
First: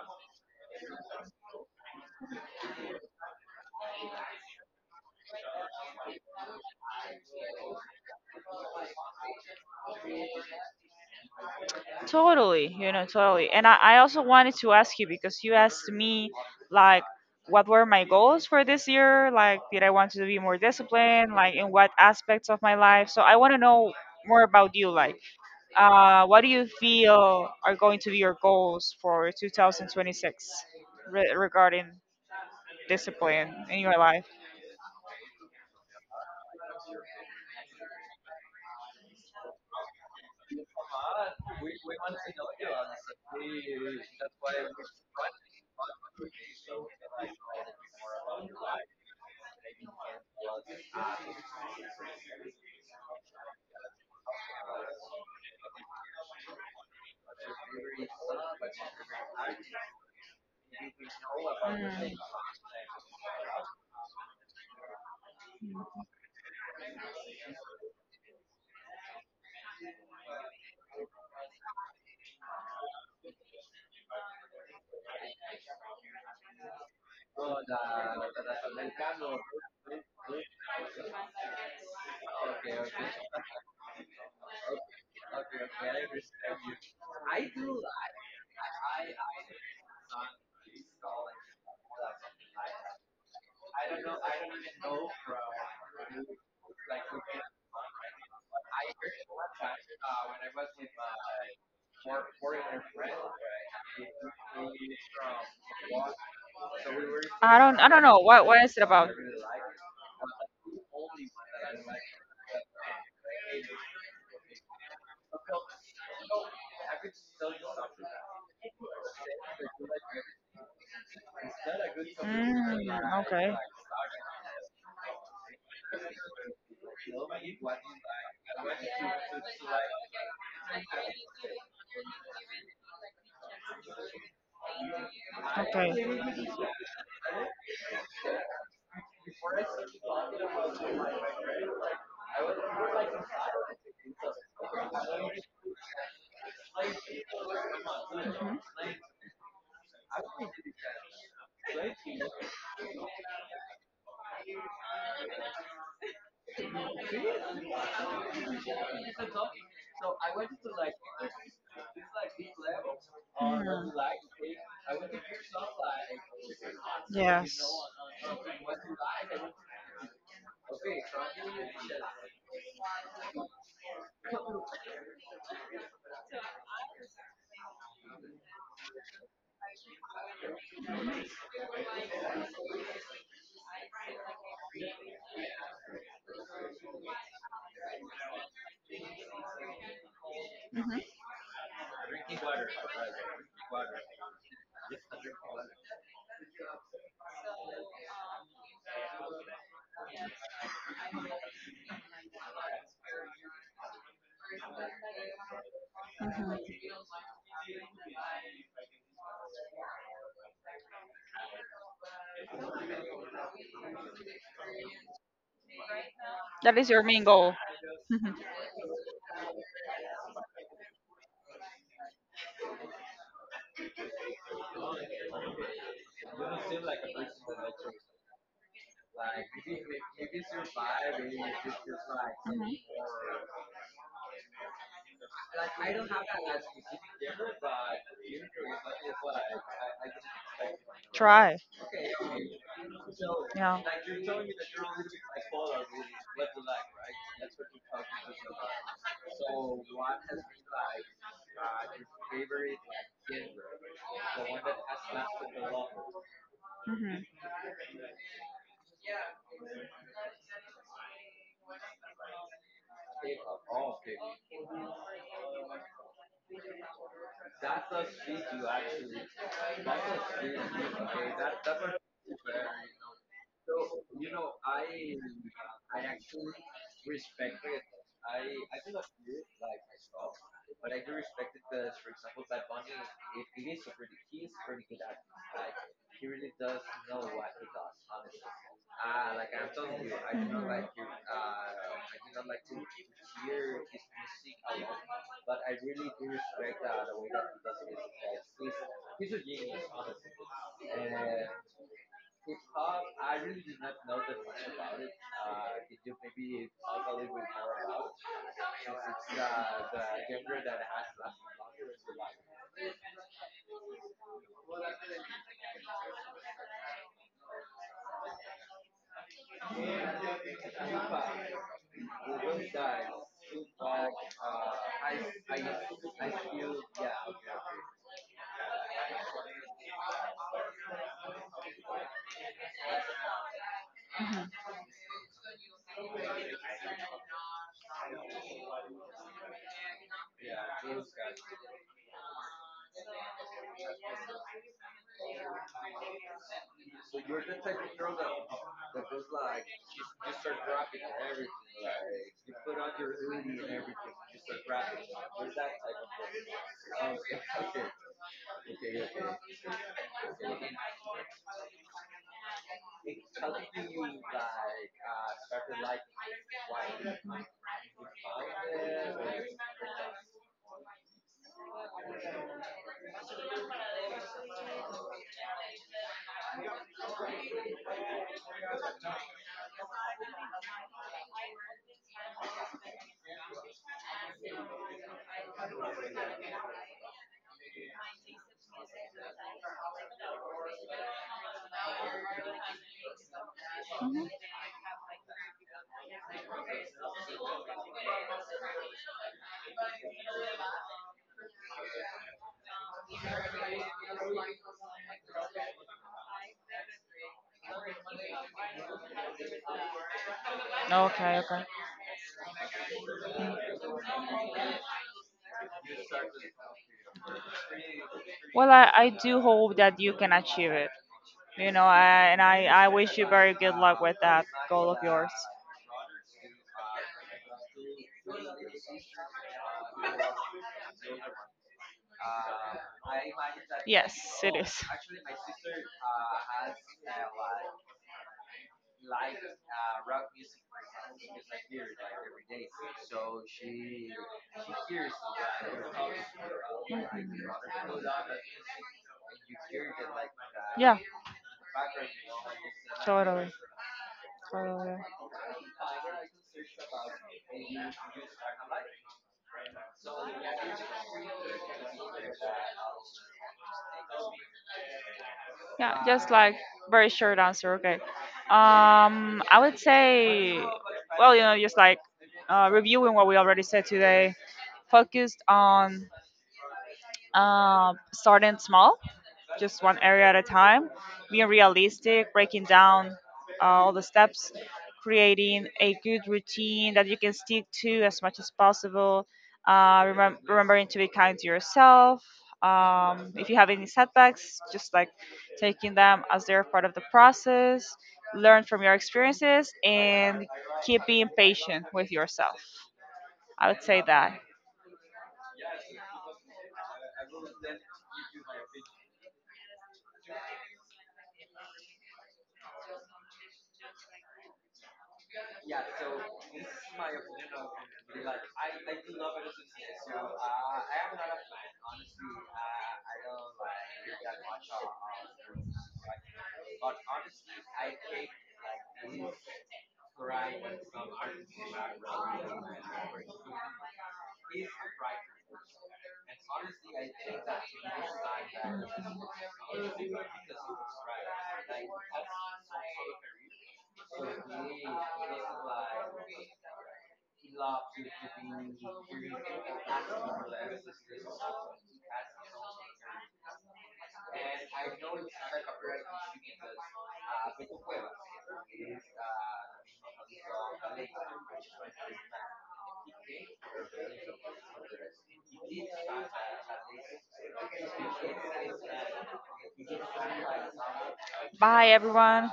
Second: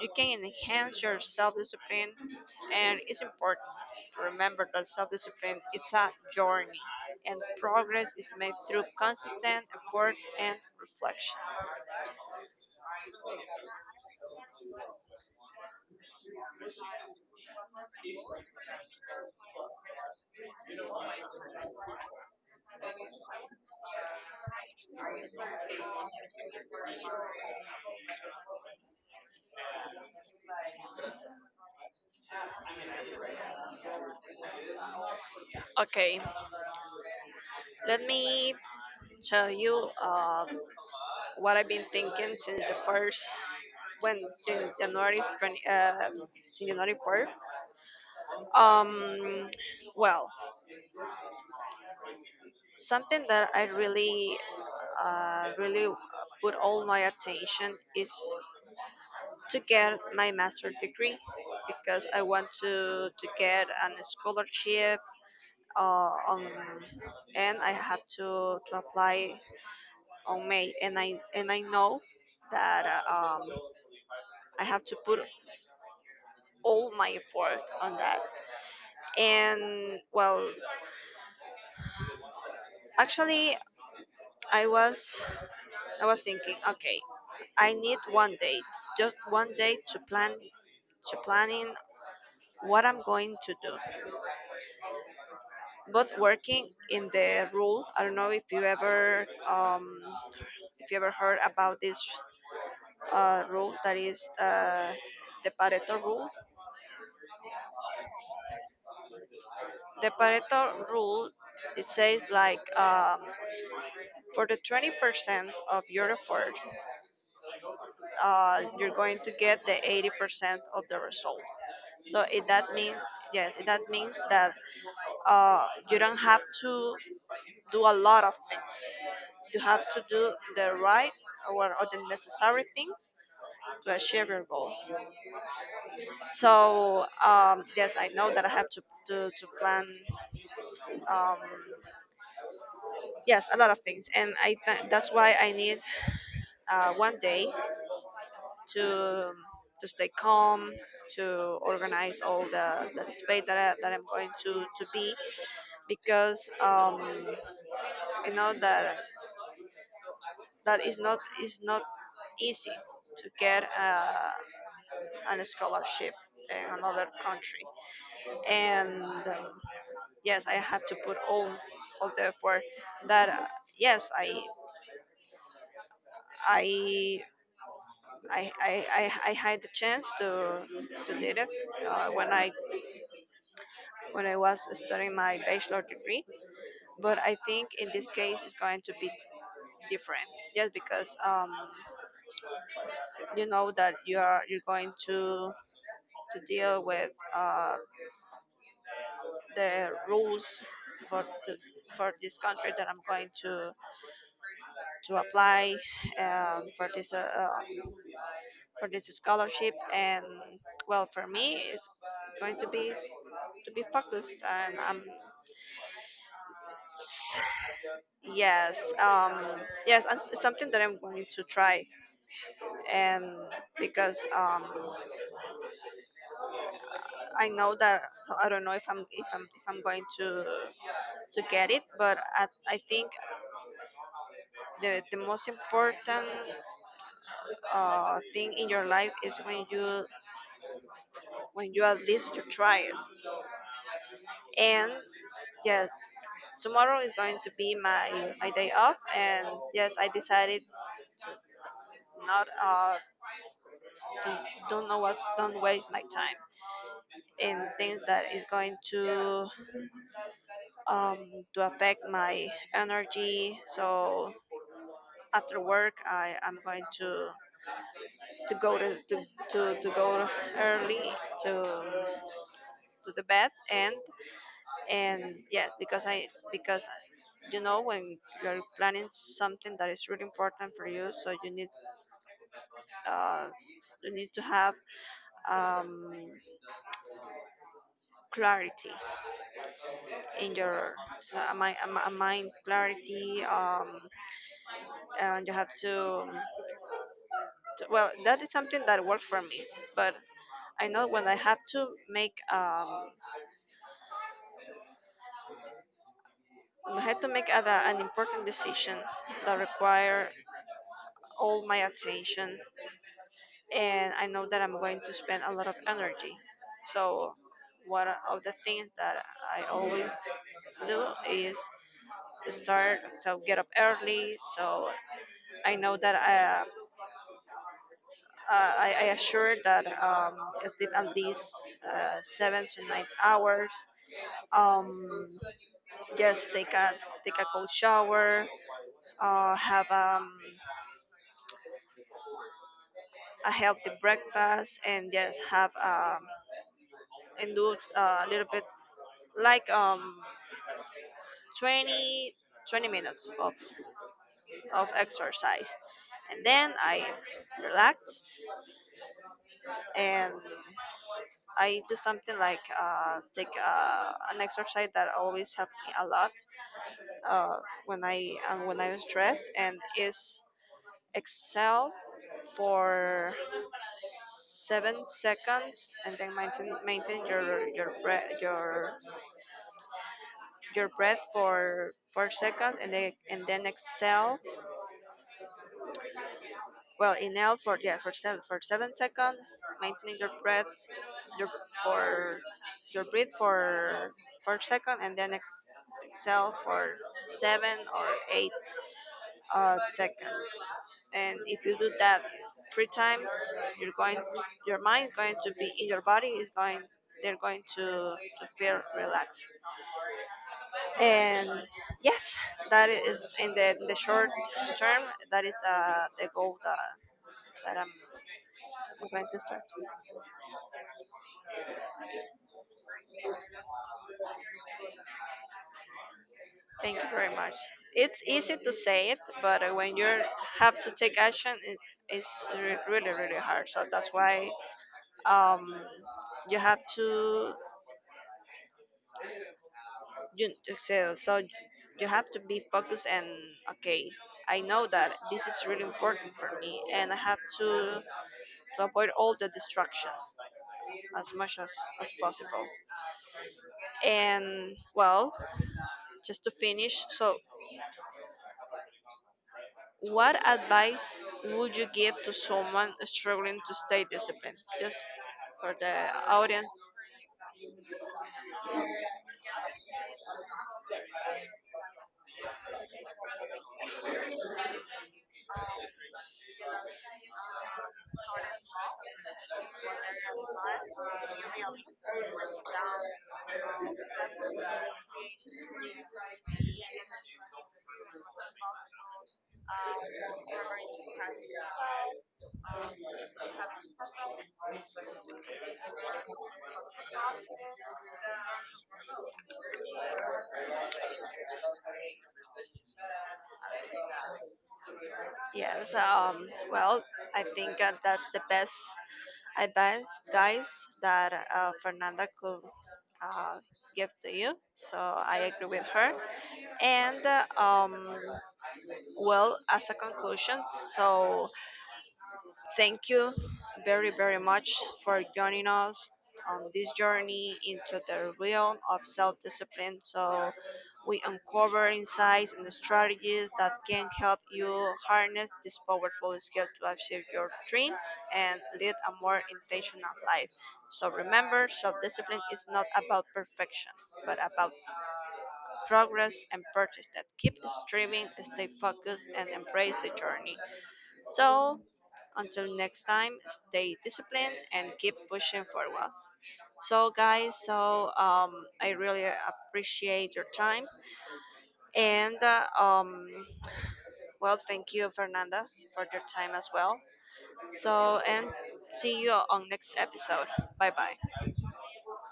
Speaker 1: you can enhance your self-discipline, and it's important to remember that self-discipline is a journey, and progress is made through consistent effort and reflection.
Speaker 2: totally, you know, totally. And I also wanted to ask you because you asked me like what were my goals for this year, like, did I want to be more disciplined, like, in what aspects of my life? So I want to know more about you. Like, what do you feel are going to be your goals for 2026, regarding discipline in your life?
Speaker 1: Okay, let me tell you what I've been thinking since the first, when, since January 20, since January 4th. Um, well, something that I really uh, really uh, put all my attention is to get my master degree, because
Speaker 2: Mm.
Speaker 1: I want to get an scholarship uh, on, and I had to apply on May, and I know that I have to put all my effort on that. And, well, actually, I was I was thinking, okay, I need one day, just one day to plan to planning what I'm going to do. But working in the rule, I don't know if you ever heard about this rule that is the Pareto rule.
Speaker 2: I don't know what is it about?
Speaker 1: The Pareto rule, it says like, for the 20% of your effort, you're going to get the 80% of the result. So that
Speaker 2: Mm,
Speaker 1: means,
Speaker 2: okay.
Speaker 1: yes, that means that you don't have to do a lot of things. You have to do the right, or the necessary things to achieve your goal.
Speaker 2: Okay.
Speaker 1: So yes, I know that I have to plan, um, yes, a lot of things, and that's why I need one day to, um, to stay calm, to organize all the space that I'm going to be, because I know that that is not easy to get
Speaker 2: Mm,
Speaker 1: an scholarship in another
Speaker 2: yes.
Speaker 1: country, and yes, I have to put all the effort that, yes, I I had the chance to did it when I was studying my bachelor degree. But I think in this case it's going to be different, just
Speaker 2: Mhm.
Speaker 1: because you know that you're going to deal with the rules for for this country that I'm going to apply, um, for this uh, um, for this scholarship, and, well, for me, it's going to be focused, and
Speaker 2: That is your main goal. Mhm,
Speaker 1: yes, yes, and something that I'm going to try. And because I know that, so I don't know if I'm going to get it, but I
Speaker 2: mhm.
Speaker 1: think the most important thing in your life is when you,
Speaker 2: Try.
Speaker 1: at least you try it.
Speaker 2: Yeah.
Speaker 1: And
Speaker 2: Mhm.
Speaker 1: yes, tomorrow is going to be my day off, and yes, I decided to not to don't know what don't waste my time in things that is going um, to affect my energy. So after work, I am going to go to go early to to the bed and yeah, because I because when you're planning something that is really important for you, so uh, you need to have um, clarity in your uh, mind, mind clarity. And you have to, well, that is something that worked for me, but I know when I had to make an important decision that require all my attention, and I know that I'm going to spend a lot of energy. So one of the things that I always do is start so get up early. So I know that I assure that I sleep at least 7 to 9 hours. Um, Just take a cold shower, have a healthy breakfast, and just have, and do a little bit like 20 20 minutes of exercise, and then I relax, and I do something like take an exercise that always helped me a lot, uh, when I was stressed, and is Excel for 7 seconds, and then maintain your breath for 4 seconds, and then exhale. Well, inhale for, yeah, for 7 seconds, maintaining your for your breath for 4 seconds, and then exhale for 7 or 8 seconds. And if you do that three times, you're going, your mind's going to be, in your body is going, they're going to,
Speaker 2: Mhm.
Speaker 1: to feel relaxed.
Speaker 2: Okay,
Speaker 1: And
Speaker 2: okay.
Speaker 1: yes, that is in the short term. That is the goal that I'm
Speaker 2: Well, I
Speaker 1: going to
Speaker 2: do
Speaker 1: start.
Speaker 2: hope that you can achieve it. You know, I wish you very good luck with that goal of yours.
Speaker 1: Thank you very much. It's easy to say it, but when you have to take action, it's really, really hard. So that's
Speaker 2: Yes,
Speaker 1: why,
Speaker 2: it is.
Speaker 1: um,
Speaker 2: Mhm.
Speaker 1: you have to, you so you have to be focused. And okay, I know that this is really important for me, and I have to avoid all the distractions
Speaker 2: Yeah,
Speaker 1: as much as possible.
Speaker 2: totally.
Speaker 1: And,
Speaker 2: Totally.
Speaker 1: well, just to finish, so what advice would you give to someone struggling to stay disciplined, just for the
Speaker 2: Yeah, just like
Speaker 1: audience?
Speaker 2: very short answer. Okay. I would say, well, you know, just like reviewing what we already said today, focused on starting small, just one area at a time, being realistic, breaking down all the steps, creating a good routine that you can stick to as much as possible, remembering to be kind to yourself. If you have any setbacks, just like taking them as they're part of the process, learn from your experiences, and keep being patient with yourself. I would say that.
Speaker 1: Yes, well, I think that the best advice, guys, that Fernanda could uh, give to you. So I agree with her. And well, as a conclusion, so thank you very, very much for joining us on this journey into the realm of self discipline. So, we uncover insights and strategies that can help you harness this powerful skill to achieve your dreams and lead a
Speaker 2: Mhm.
Speaker 1: more intentional life. So, remember, self discipline is not about perfection, but about progress and purchase that keep striving, stay focused, and embrace the journey. So, until next time, stay disciplined and keep pushing forward. So, guys, so I really appreciate your time. And, well, thank you, Fernanda, for your time as well. So, and see you on next episode. Bye bye.
Speaker 2: Bye, everyone.